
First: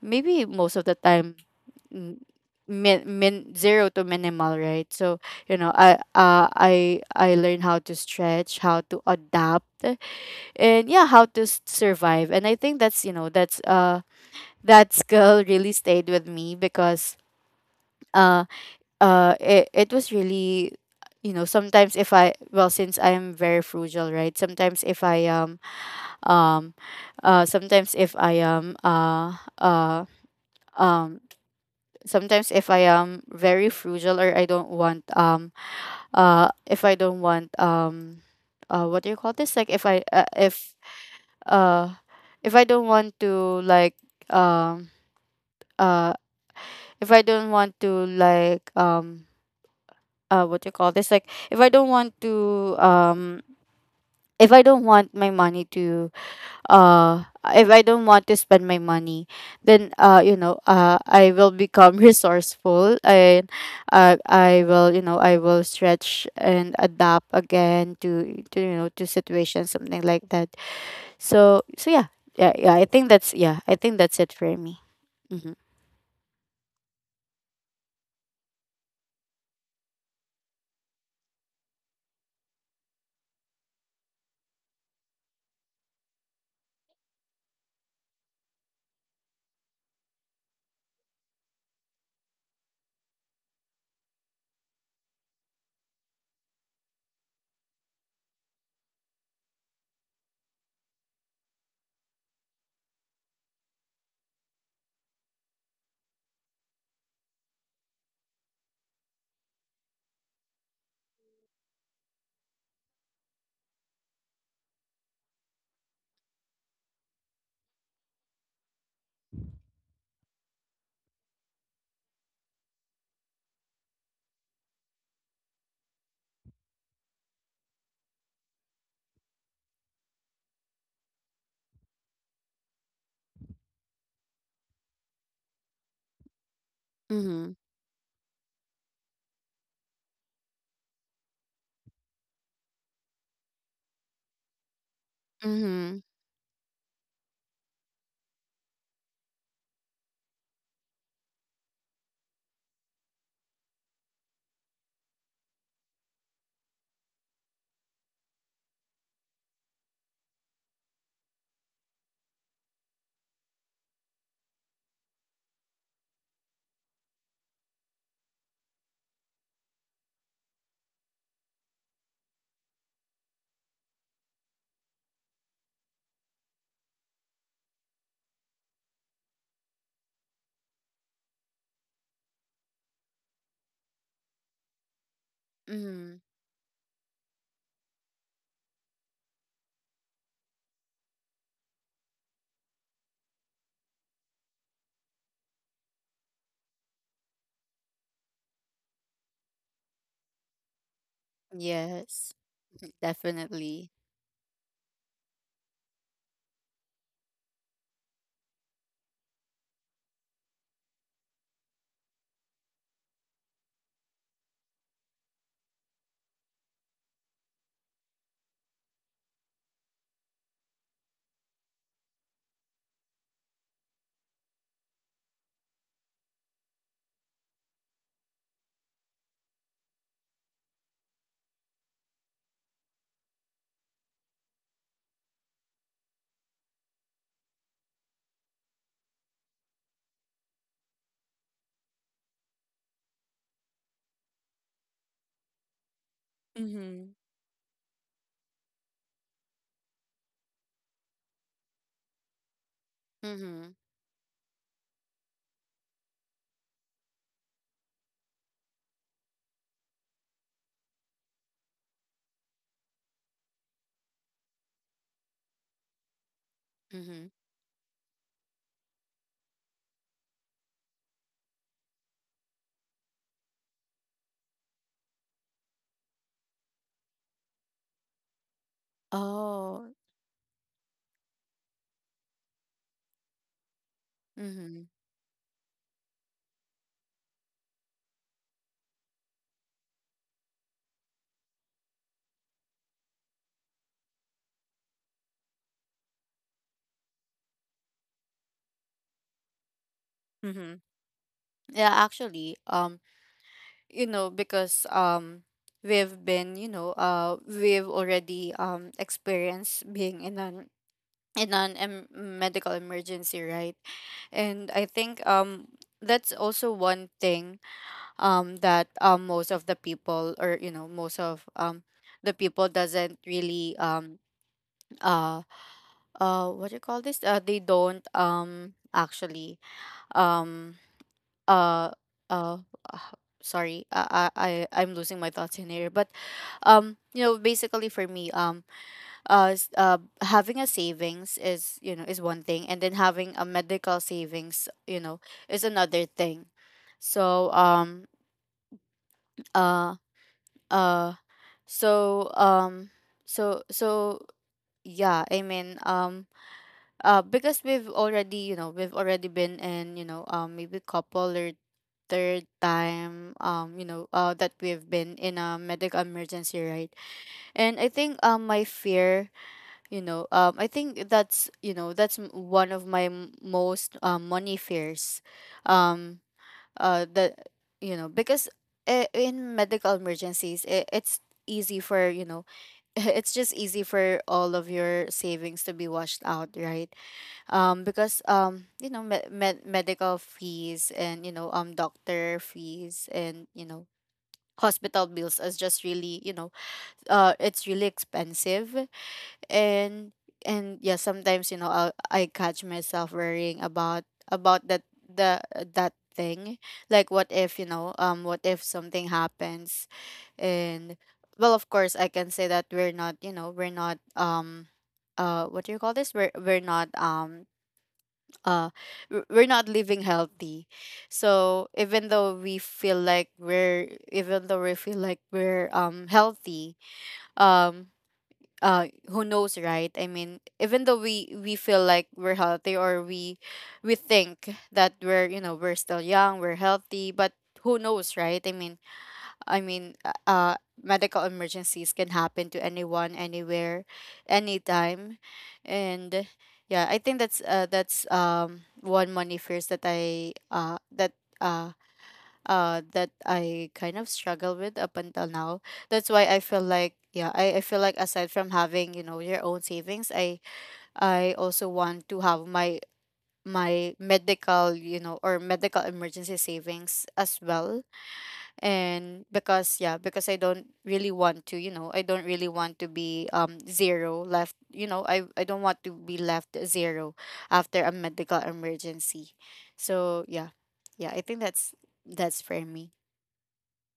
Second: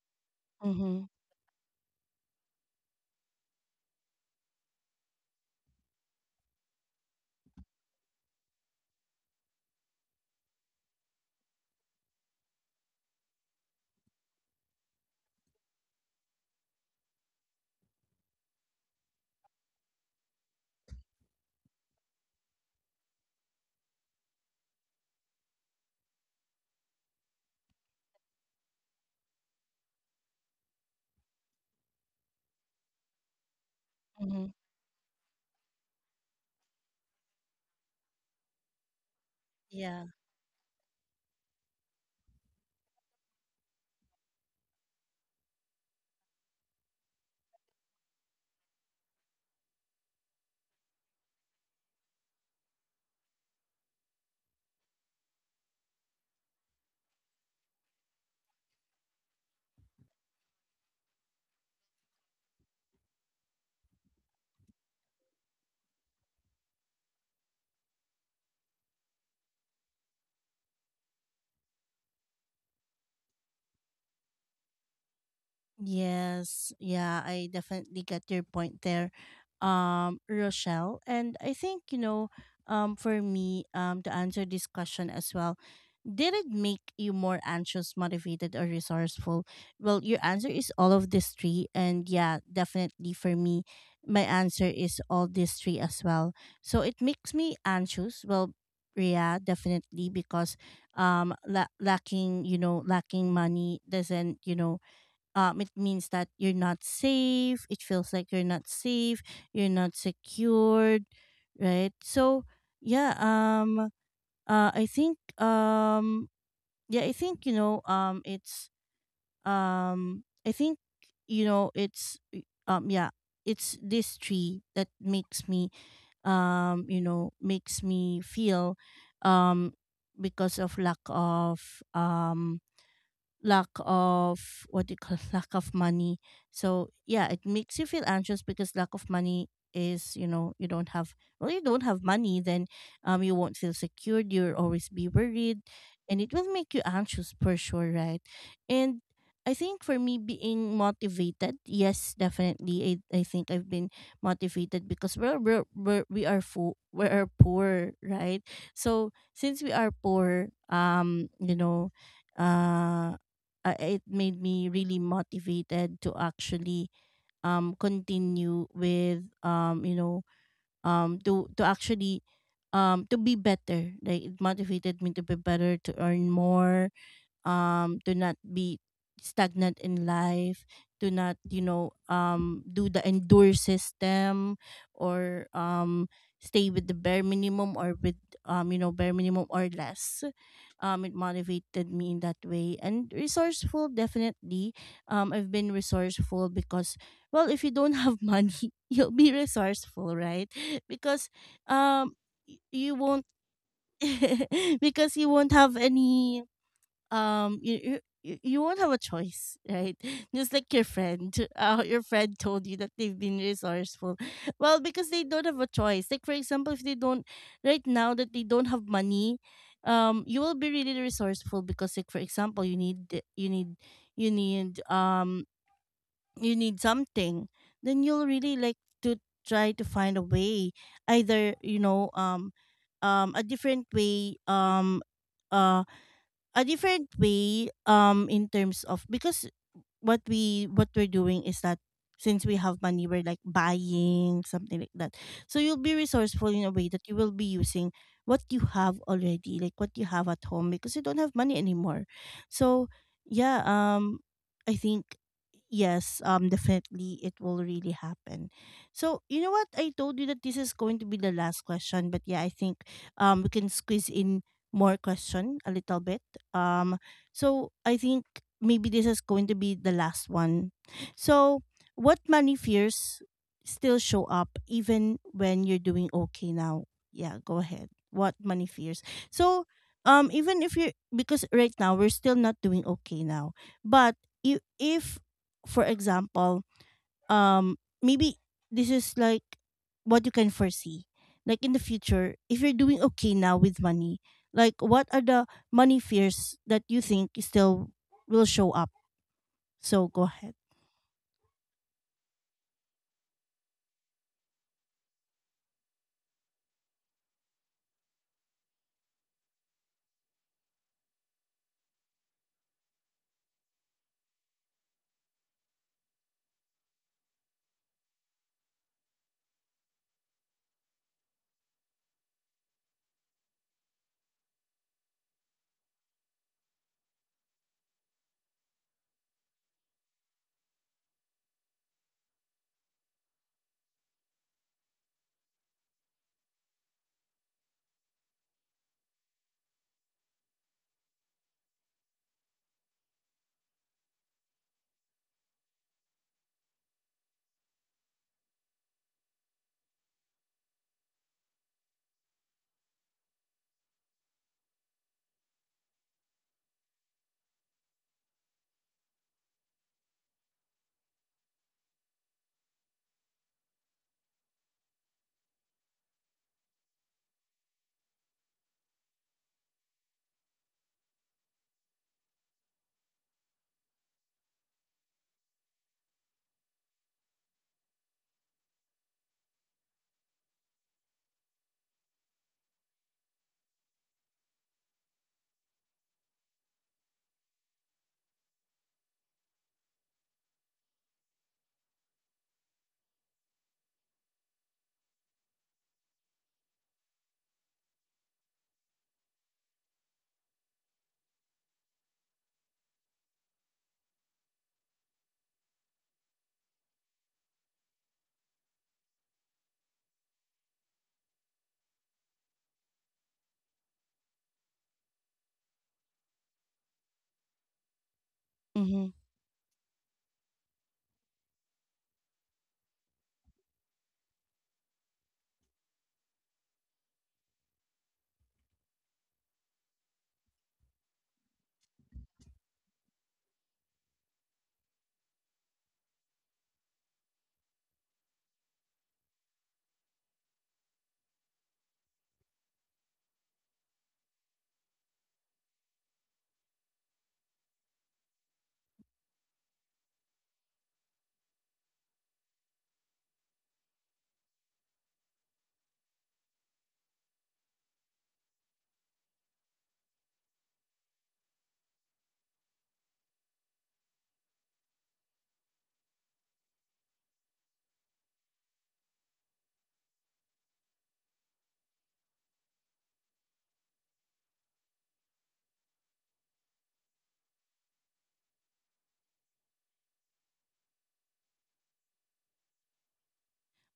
[SPEAKER 2] maybe most of the
[SPEAKER 1] Mm-hmm.
[SPEAKER 2] time. mm, min zero to minimal, right? So I learned how to stretch, how to adapt, and yeah, how to survive. And I think that's you know that's that skill really stayed with me because uh. It, it was really, you know, sometimes if I, well, since I am very frugal, right, um sometimes if I am um sometimes if I am very frugal or I
[SPEAKER 1] Mm-hmm.
[SPEAKER 2] don't want, if I don't want, what do you call this, like
[SPEAKER 1] Yeah.
[SPEAKER 2] uh if I don't want to, like, um uh if I don't want to, like, what do you call this, like, if I don't want to, if I don't want my money to, uh if I don't want to spend my money, then I will become [LAUGHS] resourceful. And I will, I will stretch and adapt again to to situations, something like that. So yeah. Yeah yeah i think that's yeah I think that's it for me. Mm-hmm.
[SPEAKER 1] Yes, yeah, I definitely get your point there, Rochelle. And I think, you know, for me, to answer this question as well, did it make you more anxious, motivated, or resourceful? Well, your answer is all of these three. And yeah, definitely for me, my answer is all these three as well. So it makes me anxious. Well, yeah, definitely, because lacking, you know, lacking money doesn't, you know, it means that you're not safe. It feels like you're not safe. You're not secured, right? So yeah, I think yeah, I think, you know, it's I think, you know, it's yeah, it's this tree that makes me, you know, makes me feel, um, because of lack of lack of, what do you call [LAUGHS] lack of money. So yeah, it
[SPEAKER 2] Mm-hmm.
[SPEAKER 1] makes you feel anxious because lack of money is, you know, you don't have, well, you don't have money, then you won't feel secured, you'll always be worried,
[SPEAKER 2] Mm-hmm,
[SPEAKER 1] and it will make you anxious for sure, right? And I think for me, being motivated, yes, definitely I think I've been motivated because we're we are poor, right? So since we are poor, you know, uh it made me really motivated to actually continue with you know, to actually to be better, like it motivated me to be better, to earn more, do not be stagnant in life, do not, you know, do the endure system, or
[SPEAKER 2] mm-hmm.
[SPEAKER 1] stay with the bare minimum, or with you know, bare minimum or less. It motivated me in that way. And resourceful, definitely, I've been resourceful, because, well, if you don't have [LAUGHS] money, you'll be resourceful, right? Because um
[SPEAKER 2] Yes.
[SPEAKER 1] you
[SPEAKER 2] [LAUGHS]
[SPEAKER 1] won't
[SPEAKER 2] Definitely.
[SPEAKER 1] [LAUGHS] because you won't have any you won't have a choice, right? [LAUGHS] Just like your friend, [LAUGHS] your friend told you that they've been resourceful. [LAUGHS] Well, because they don't have a choice. Like for example, if they don't, right now, that they don't have money, you will be really resourceful, because, like for example, you need you need, you need you need something, then you'll really like to try to find a way, either, you know, a different way, uh a different way in terms of, because what we, what we're doing is that since we have money, we're like buying something like that. So you'll be resourceful in a way that
[SPEAKER 2] Mm-hmm.
[SPEAKER 1] you will be using what you have already, like what you have at home, because you don't have money anymore. So yeah,
[SPEAKER 2] Mm-hmm.
[SPEAKER 1] I think, yes, definitely it will really happen. So you know what, I told you that this is going to be the last question, but yeah, I think we can squeeze in more question a little bit. um
[SPEAKER 2] Mhm.
[SPEAKER 1] so I think maybe this is going to be the last one. So what money fears still show up even when you're doing okay now? Yeah, go ahead. What money fears? So
[SPEAKER 2] Oh.
[SPEAKER 1] even if you, because right now we're still not doing okay now. But
[SPEAKER 2] Mhm.
[SPEAKER 1] if for example, um maybe this is like what you can foresee, like in the future, if you're doing okay now with money, like, what are the money fears that you think still will show up? So go ahead.
[SPEAKER 2] Mhm. Yeah, actually, you know, because we've been, you know, we've already experienced being in an medical emergency, right? And I think that's also one thing that most of the people, or you know, most of the people doesn't really uh what do you call this? They don't actually um uh uh uh, sorry, I I'm losing my thoughts in here, but you know, basically for me, having a savings is, you know, is one thing, and then having a medical savings, you know, is another thing. So um uh uh so um so so yeah, I mean, because we've already been in, you know, maybe couple or third time, that we've been in a medical emergency, right? And I think my fear, I think that's, that's one of my most money fears, um that, you know, because in medical emergencies, it, it's easy for, you know, [LAUGHS] it's just easy for all of your savings to be washed out, right? Because, medical fees, and you know, doctor fees, and you know, hospital bills is just really, you know, it's really expensive. and and yeah, sometimes, you know, I catch myself worrying about that, the that thing, like, what if, what if something happens. And, well, of course I can say that we're not, you know, we're not, what do you call this, we're not, uh
[SPEAKER 1] Mm-hmm.
[SPEAKER 2] we're not living healthy. So even though we feel like we're even though we feel like we're healthy, um who knows, right? I mean, even though we feel like we're healthy, or we think that we're, you know, we're still young, we're healthy, but who knows, right? I mean, I mean, medical emergencies can happen to anyone, anywhere, anytime. And yeah, I think that's one money fears that I that uh that I kind of struggle with up until now. That's why I feel like yeah, I feel like aside from having, you know, your own savings, I also want to have my medical, you know, or medical emergency savings as well. And because yeah, because I don't really want to, you know, I don't really want to be zero left, you know, I don't want to be left zero after a medical emergency. So yeah. Yeah, I think that's for me.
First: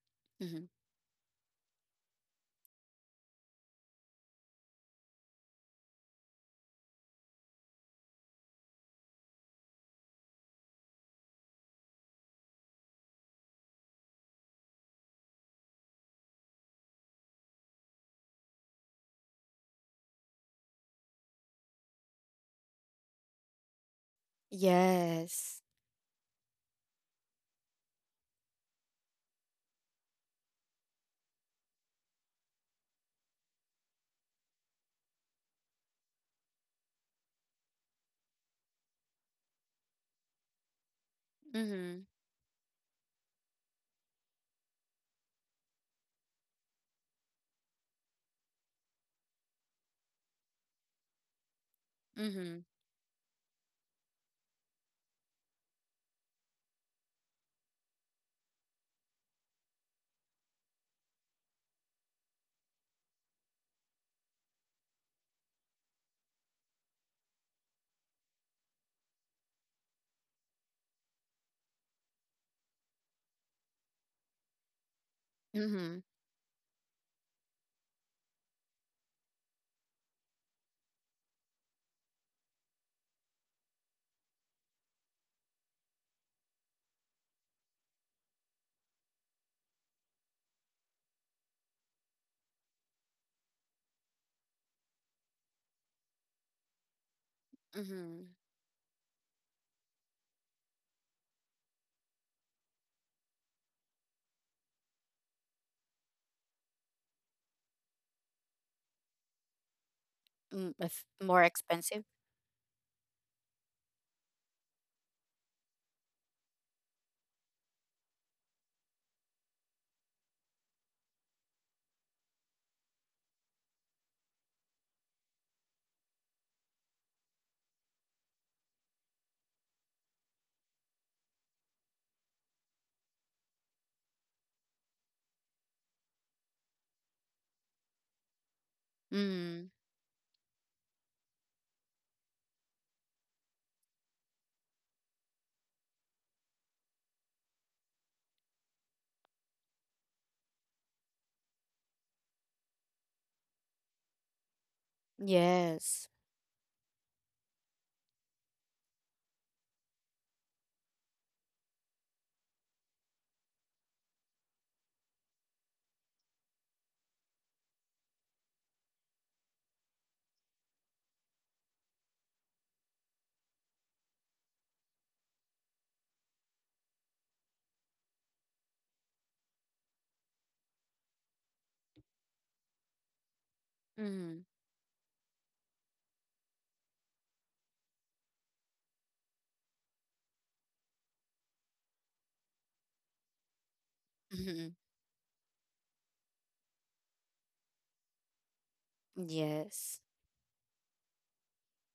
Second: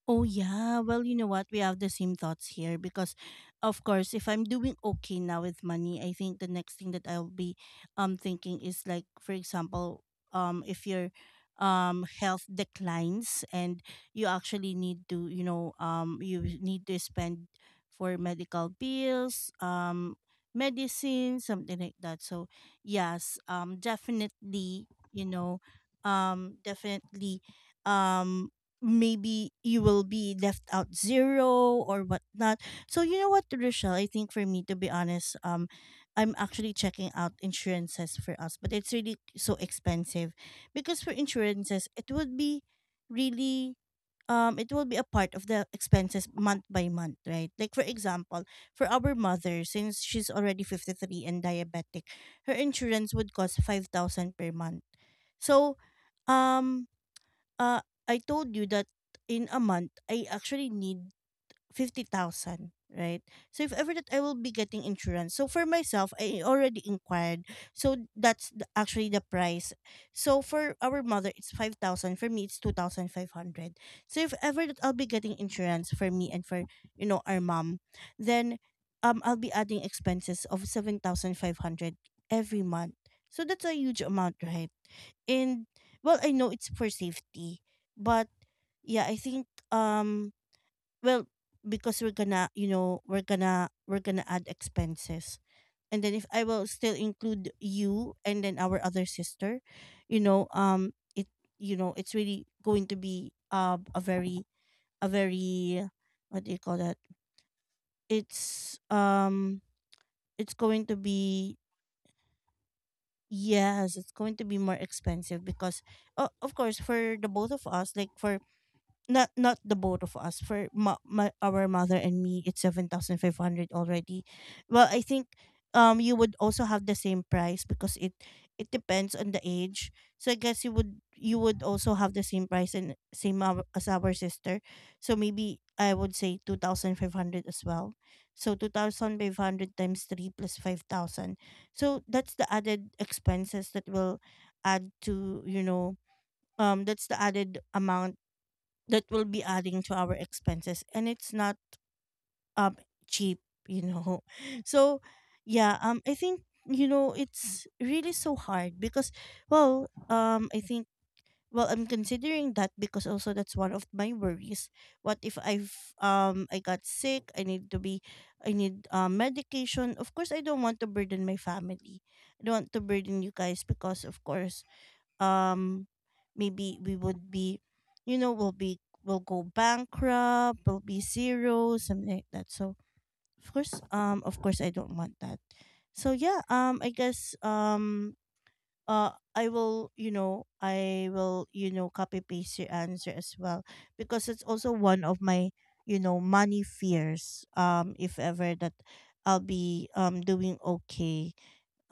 [SPEAKER 1] Oh
[SPEAKER 2] Mm-hmm.
[SPEAKER 1] yeah, well, you know what? We have the same thoughts here, because of course, if I'm doing okay now with money, I think the next thing that I'll be thinking is, like for example, um, if your health declines and you actually need to, you know, um, you need to spend for medical bills, um, medicine, something like that. So yes, um, definitely, you
[SPEAKER 2] Yes.
[SPEAKER 1] know, um, definitely um maybe you will be left out zero or whatnot. So you know what, Rochelle, I think for me, to be honest, I'm actually checking out insurances for us, but it's really so expensive, because for insurances
[SPEAKER 2] Mm-hmm.
[SPEAKER 1] it would be really it will be a part of the expenses month by month, right? Like for example, for our mother, since she's already 53 and diabetic, her
[SPEAKER 2] Mm-hmm.
[SPEAKER 1] insurance would cost 5,000 per month. So um uh, I told you that in a month, I actually need 50,000, right? So if ever that I will be getting insurance. So for myself, I already inquired. So that's the, actually, the price. So for our mother, it's 5,000. For me, it's 2,500. So if ever that I'll be getting insurance
[SPEAKER 2] Mm-hmm.
[SPEAKER 1] for me and for, you know, our mom, then I'll be adding expenses of 7,500 every month. So that's a huge amount, right? And, well, I know it's for safety, but yeah, I think, um well, because we're gonna, we're gonna add expenses. And then if I will still include you,
[SPEAKER 2] Mm-hmm.
[SPEAKER 1] and then our other sister, you know it you know it's really going to be a very, a very what do you call that? It's um it's
[SPEAKER 2] Mm,
[SPEAKER 1] going to
[SPEAKER 2] if more
[SPEAKER 1] be—
[SPEAKER 2] expensive.
[SPEAKER 1] yes, it's going to be more expensive, because of course, for the both of us, like, for— not the both of us, for my— our mother and me, it's 7,500 already. Well, I think you would also have the same price, because it depends on the age. So I guess you would, also have the same price, and same as our sister. So maybe I would say 2,500 as well. So
[SPEAKER 2] Mm.
[SPEAKER 1] 2,500 times 3 plus 5,000. So that's the added expenses that will add to, that's the added amount that will be adding to our expenses, and it's not um cheap you know [LAUGHS] so yeah,
[SPEAKER 2] Yes.
[SPEAKER 1] I think, it's really so hard, because, well, I think, well, I'm considering that, because also, that's one of my worries. What if I got sick, I need medication. Of course I don't want to burden my family, I don't want to burden you guys, because of course, um maybe we would be, you know we'll be we'll go bankrupt, we'll be zero, something like that. So, of course,
[SPEAKER 2] Mm-hmm.
[SPEAKER 1] I don't want that. So yeah, I guess, I will, copy paste your answer as well, because it's
[SPEAKER 2] Mm-hmm.
[SPEAKER 1] also one of my, money fears, if ever that I'll be
[SPEAKER 2] Yes.
[SPEAKER 1] doing okay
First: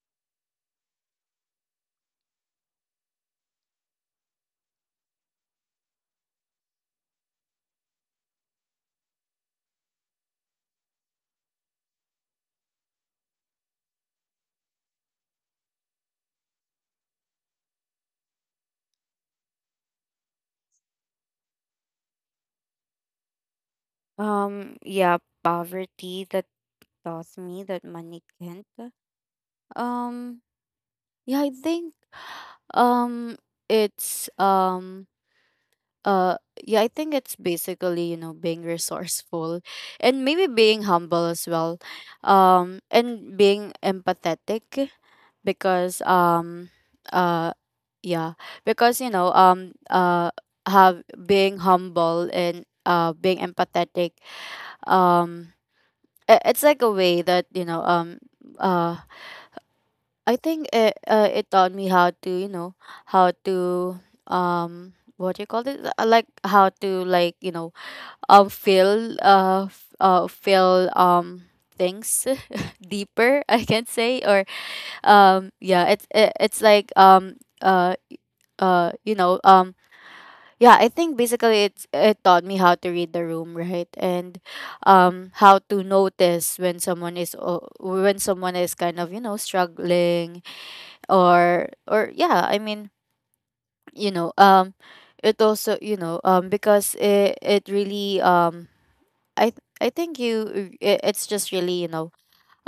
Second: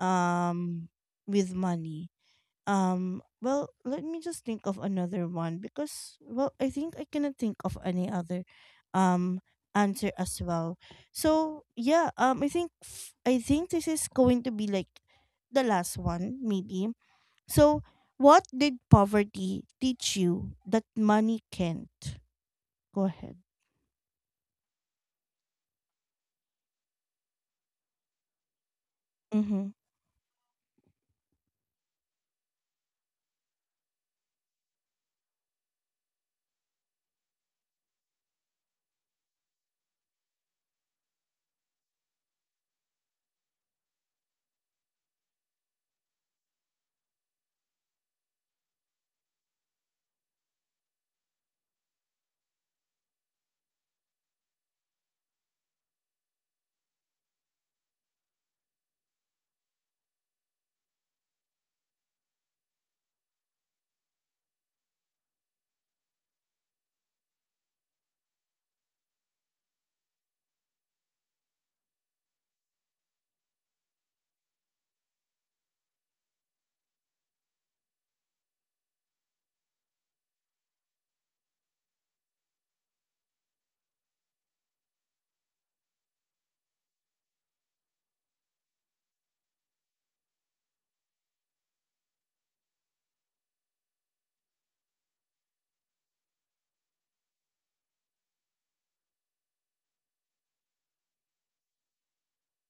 [SPEAKER 1] um with money. Well, let me just think of another one, because, well, I think I cannot think of any other um answer as well. So, yeah, I think I think this is going to be, like, the last one, maybe. So, what did poverty teach you that money can't? Go ahead.
[SPEAKER 2] Yeah, poverty. That taught me that money can't. Um, yeah, I think, um, it's uh, yeah, I think it's basically, you know, being resourceful, and maybe being humble as well, and being empathetic. Because uh, yeah, because, you know, have being humble and being empathetic, um, it's like a way that, uh I think it taught me how to, you know, how to what do you call it? Like, how to, like, you know, feel, feel things [LAUGHS] deeper, I can say. Or yeah, it's like uh you know um yeah, I think basically it taught me how to read the room, right? And how to notice when someone is when someone is kind of, you know, struggling. Or yeah, I mean, you know, it also, because it really I think it's just really, you know,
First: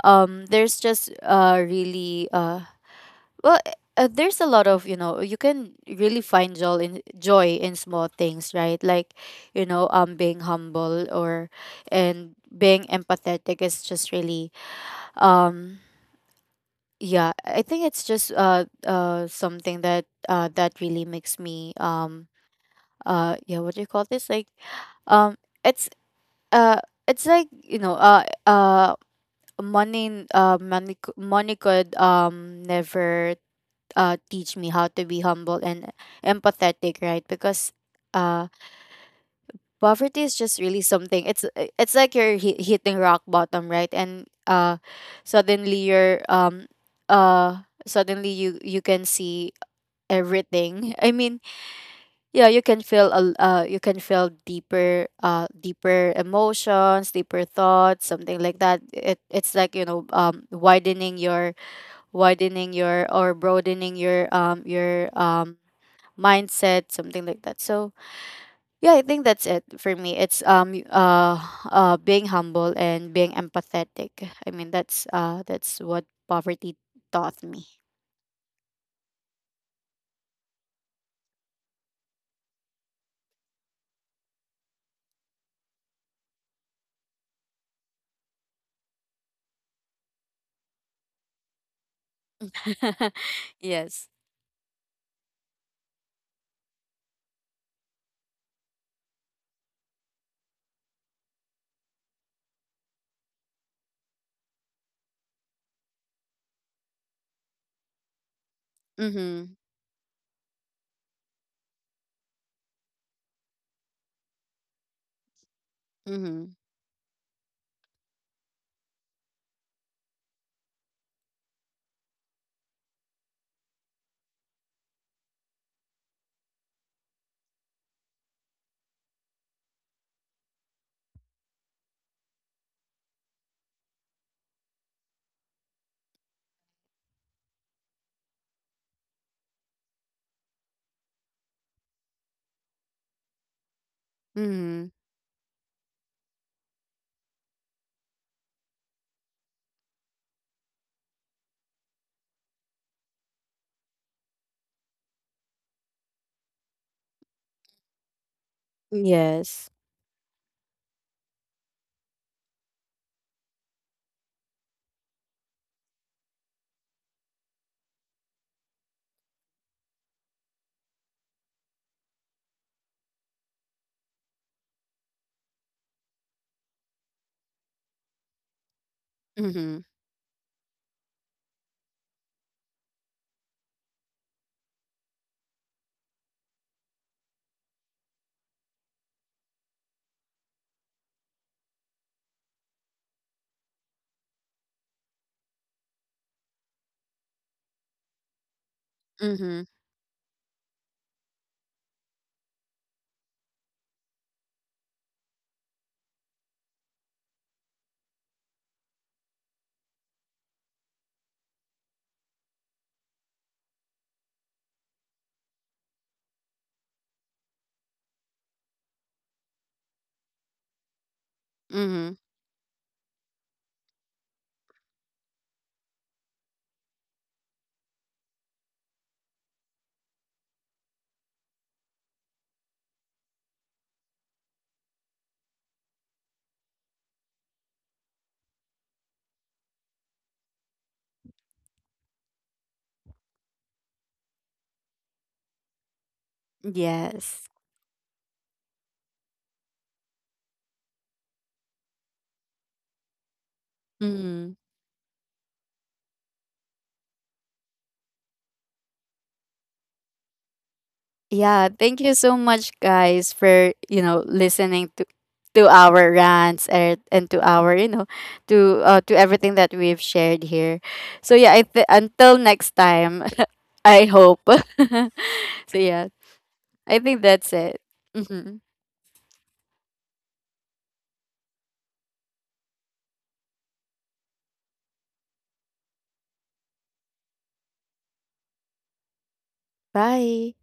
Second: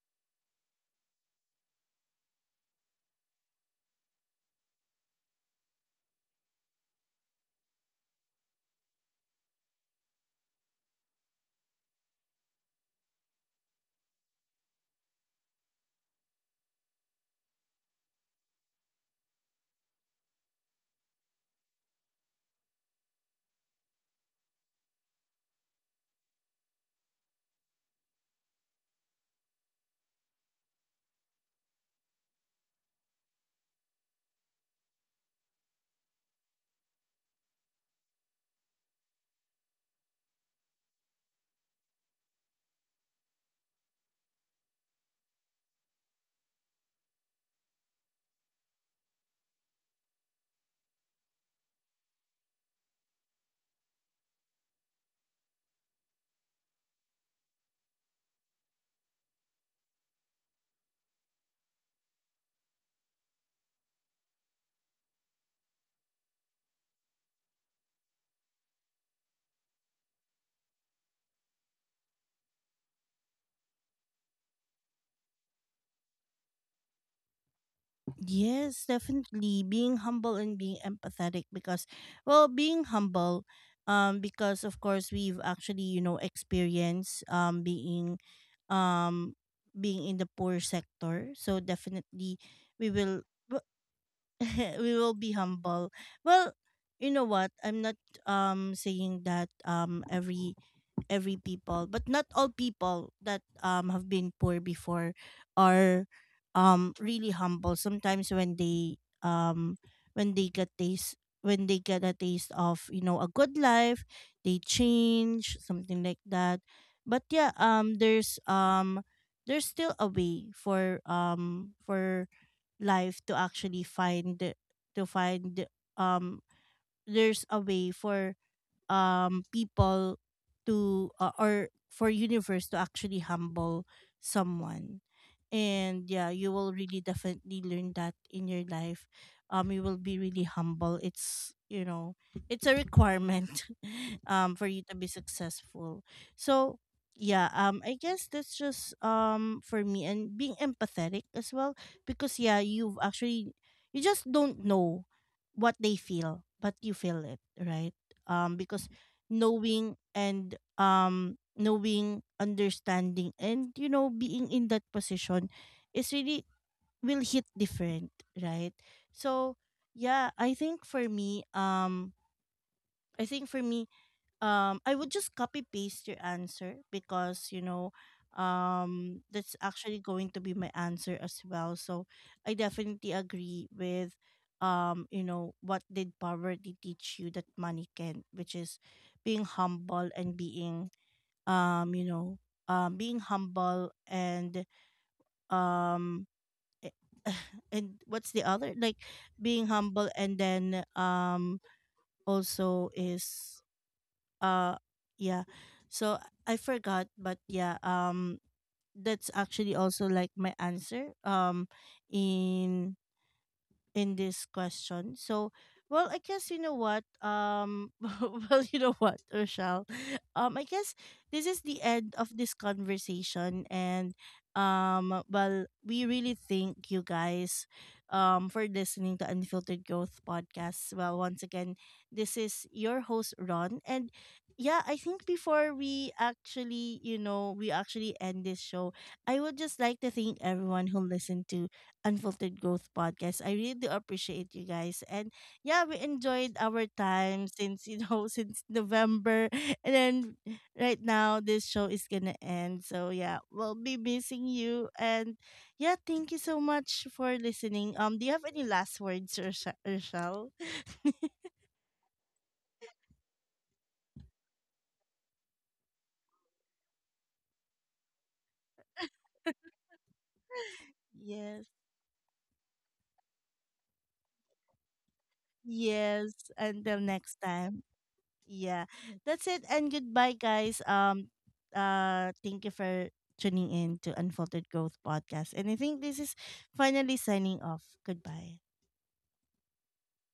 [SPEAKER 2] there's just really well, there's a lot of, you know, you can really find joy in small things, right? Like, you know, being humble, or, and being empathetic is just really um yeah, I think it's just something that that really makes me yeah, what do you call this, like um it's uh it's like, you know, money, money, money could never teach me how to be humble and empathetic, right? Because uh poverty is just really something. It's like you're hitting rock bottom, right? And suddenly you're suddenly you can see everything. I mean, yeah, you can feel you can feel deeper deeper emotions, deeper thoughts, something like that. It it's like, you know, widening your or broadening your mindset, something like that. So, yeah, I think that's it for me. It's being humble and being empathetic. I mean, that's what poverty taught me.
[SPEAKER 1] Yes, definitely. Being humble and being empathetic, because, well, being humble, because of course we've actually, experienced um being in the poor sector, so definitely we will
[SPEAKER 2] [LAUGHS]
[SPEAKER 1] w-
[SPEAKER 2] Yes.
[SPEAKER 1] [LAUGHS] we will be humble. Well, you know what? I'm not saying that every people, but not all people that have been poor before are really humble. Sometimes
[SPEAKER 2] Mhm.
[SPEAKER 1] when they get taste when they get a taste of, a good life, they change, something like
[SPEAKER 2] Mhm.
[SPEAKER 1] that. But yeah, there's still a way for, for life to actually find— to find um there's a way for people to, or for universe to actually humble someone. And yeah, you will really definitely learn that in your life. You will be really humble. It's, it's a requirement, [LAUGHS] for you
[SPEAKER 2] Mhm.
[SPEAKER 1] to be successful. So yeah, I guess that's just, for me, and being empathetic as well, because yeah, you've actually— you just don't know what they feel, but you feel it, right? Because
[SPEAKER 2] Yes.
[SPEAKER 1] knowing, and knowing, understanding, and, being in that position is really— will hit different, right? So yeah, I think for me, i think for me I would just copy paste your answer, because, you know, that's
[SPEAKER 2] Mhm.
[SPEAKER 1] actually going to be my answer as well. So I definitely agree with, you know, what did poverty teach you that money can, which is being humble and being, um you know being humble, and um eh, [LAUGHS] and what's the other, like,
[SPEAKER 2] Mhm.
[SPEAKER 1] being humble and then, also is, uh yeah. So I forgot, but yeah, that's actually also like my answer, in in this question. So, well, I guess you know what. [LAUGHS] Well, you know what, Rochelle. I guess this is the
[SPEAKER 2] Mhm.
[SPEAKER 1] end of this conversation, and, well, we really thank you guys, for listening to Unfiltered Growth Podcast. Well, once again, this is your host, Ron, and yeah, I think before we actually, we actually end this show, I would just like to thank everyone who listened to Unfiltered Growth Podcast. I really do appreciate you guys. And yeah, we enjoyed our
[SPEAKER 2] Yes.
[SPEAKER 1] time since, [LAUGHS] since November. And then right now, this show is going to end. So yeah, we'll be missing
[SPEAKER 2] Mhm.
[SPEAKER 1] you. And yeah, thank you so much for listening. Do you have any last words, Urshel?
[SPEAKER 2] Yeah, thank you so much guys for, you know, listening to our rants, and to our, you know, to everything that we've shared here. So yeah,
[SPEAKER 1] Yes.
[SPEAKER 2] until next time, [LAUGHS] I hope. [LAUGHS] So yeah,
[SPEAKER 1] Yes.
[SPEAKER 2] I
[SPEAKER 1] Until
[SPEAKER 2] think
[SPEAKER 1] next
[SPEAKER 2] that's it.
[SPEAKER 1] time.
[SPEAKER 2] Mhm.
[SPEAKER 1] Yeah. That's it, and goodbye, guys. Thank you for tuning in to Unfolded Growth Podcast. And I think this is finally signing off. Goodbye.
[SPEAKER 2] Bye.